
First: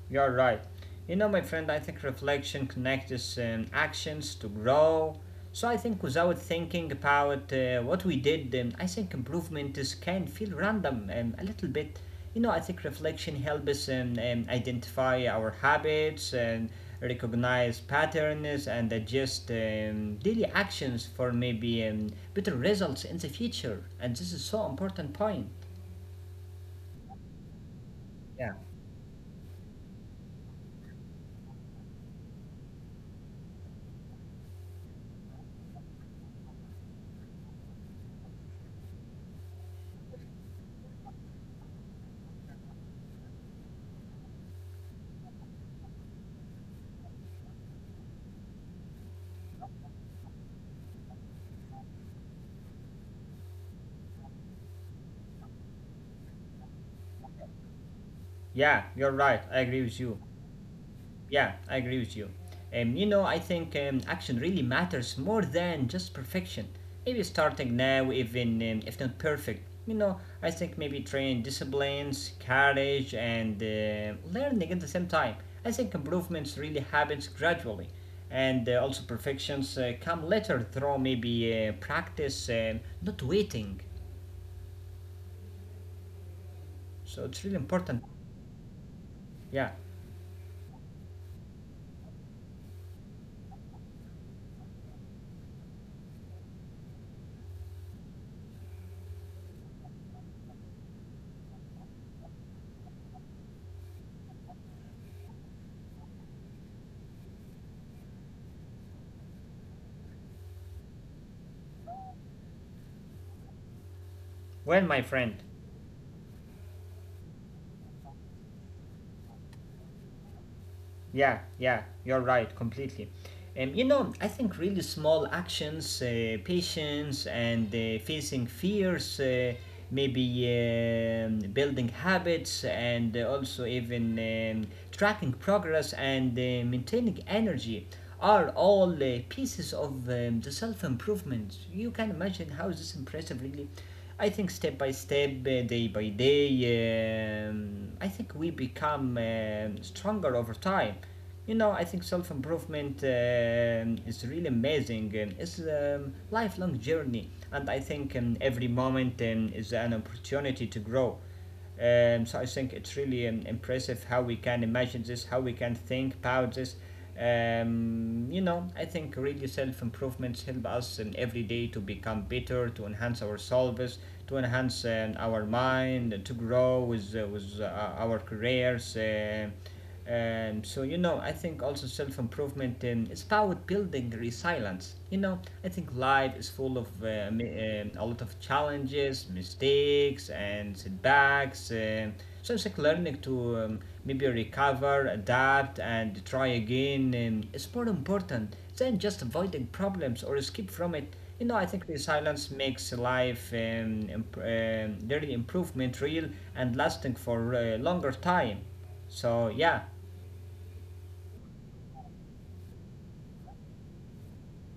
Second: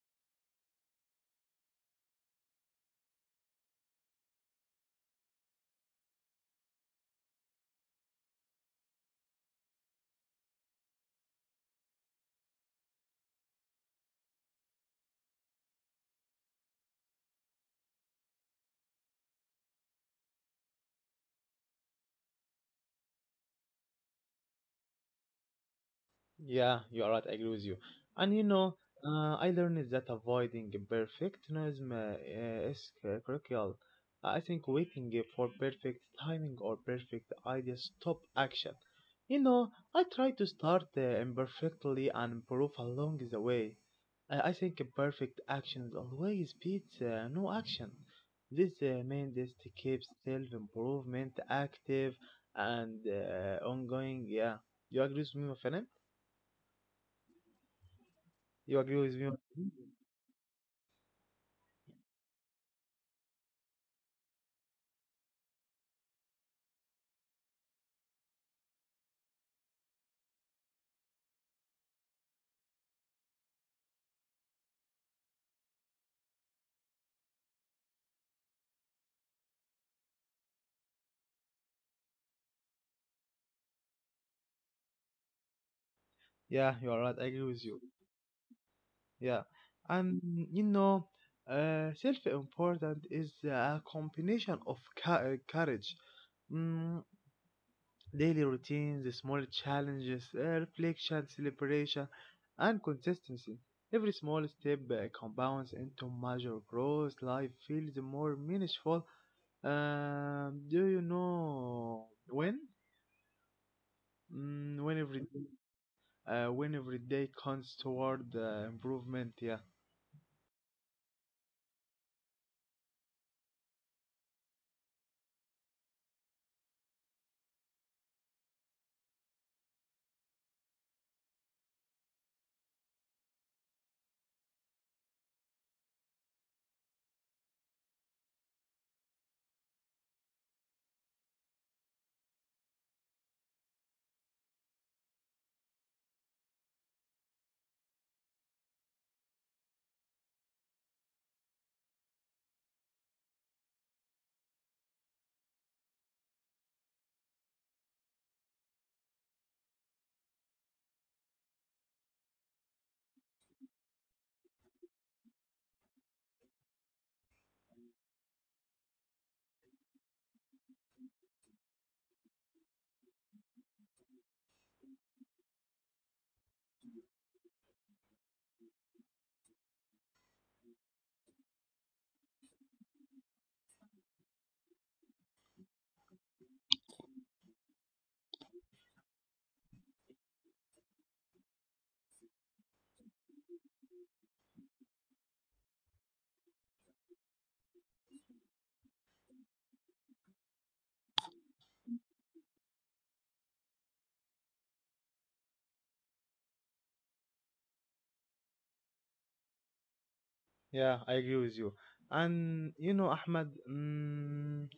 S1: You're right. You know, my friend, I think reflection connects actions to grow. So I think without thinking about what we did, I think improvements can feel random a little bit. You know, I think reflection helps us identify our habits and recognize patterns and adjust daily actions for maybe better results in the future. And this is so important point.
S2: Yeah, you are right. I agree with you. And you
S1: Yeah.
S2: know, I learned that avoiding perfectionism is critical. I think waiting for perfect timing or perfect idea stop action. You know, I try to start imperfectly and improve along the way. I think perfect actions always beats no action. This means to keep self-improvement active and ongoing. Yeah, you agree with me, my friend? You agree
S1: Yeah,
S2: with
S1: you're
S2: me?
S1: right. I agree with you. Yeah, I agree with you. You know, I think action really matters more than just perfection. Maybe starting now, even if not perfect. You know, I think maybe train disciplines, courage, and learning at the same time. I think improvements really happens gradually, and also perfections come later through maybe practice, not waiting.
S2: Yeah, you are right. I
S1: So
S2: agree
S1: it's really
S2: with you.
S1: important.
S2: Yeah,
S1: Yeah.
S2: and you know, self-important is a combination of courage, mm, daily routines, small challenges, reflection, celebration, and consistency. Every small step compounds into major growth. Life feels more meaningful. Do you know when?
S1: Well,
S2: When
S1: my
S2: every
S1: friend,
S2: day when every day counts toward improvement. Yeah,
S1: yeah, yeah, you're right, completely. You know, I think really small actions, patience, and facing fears, maybe building habits, and also even tracking progress and maintaining energy are all pieces of the self improvement. You can imagine how is this impressive, really. I think step by step, day by day, I think we become stronger over time. You know, I think self improvement is really amazing. It's a lifelong journey, and I think every moment is an opportunity to grow. So I think it's really impressive how we can imagine this, how we can think about this. You know, I think really self improvements help us every day to become better, to enhance our selves, to enhance our mind, to grow with our careers. So you know, I think also self improvement is about building resilience. You know, I think life is full of a lot of challenges, mistakes, and setbacks. So it's like learning to maybe recover, adapt, and try again is more important than just avoiding problems or escape from it. You know, I think resilience makes life really improvement real and lasting for a longer time. So yeah,
S2: yeah, I agree with you. And you know, Ahmed, mm,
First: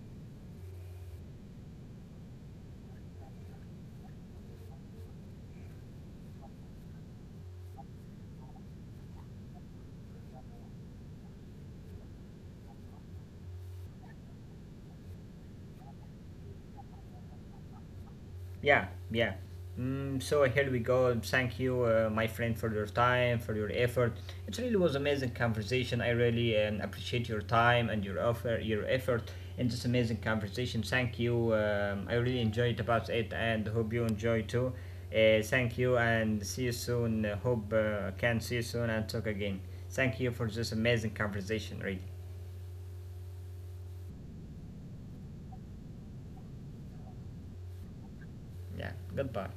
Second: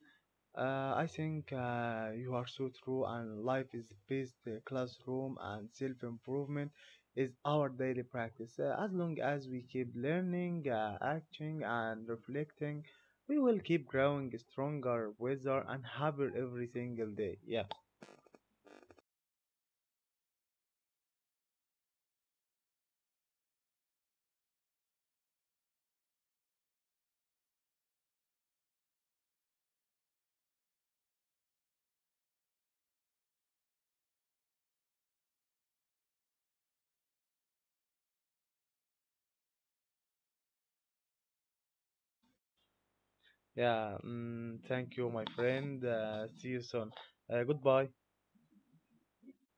S2: uh, I think you are so true. And life is based classroom and self improvement is our daily practice. As long as we keep learning, acting, and reflecting, we will keep growing stronger, wiser, and happier every single day. Yeah.
S1: yeah, yeah. Mm, so here we go. Thank you, my friend, for your time, for your effort. It really was amazing conversation. I really appreciate your time and your offer, your effort in this amazing conversation. Thank you. I really enjoyed about it, and hope you enjoy too. Thank you, and see you soon. Hope can see you soon and talk again. Thank you for this amazing conversation. Really,
S2: Yeah, mm, thank you, my friend. See you soon. Goodbye.
S1: yeah. Goodbye.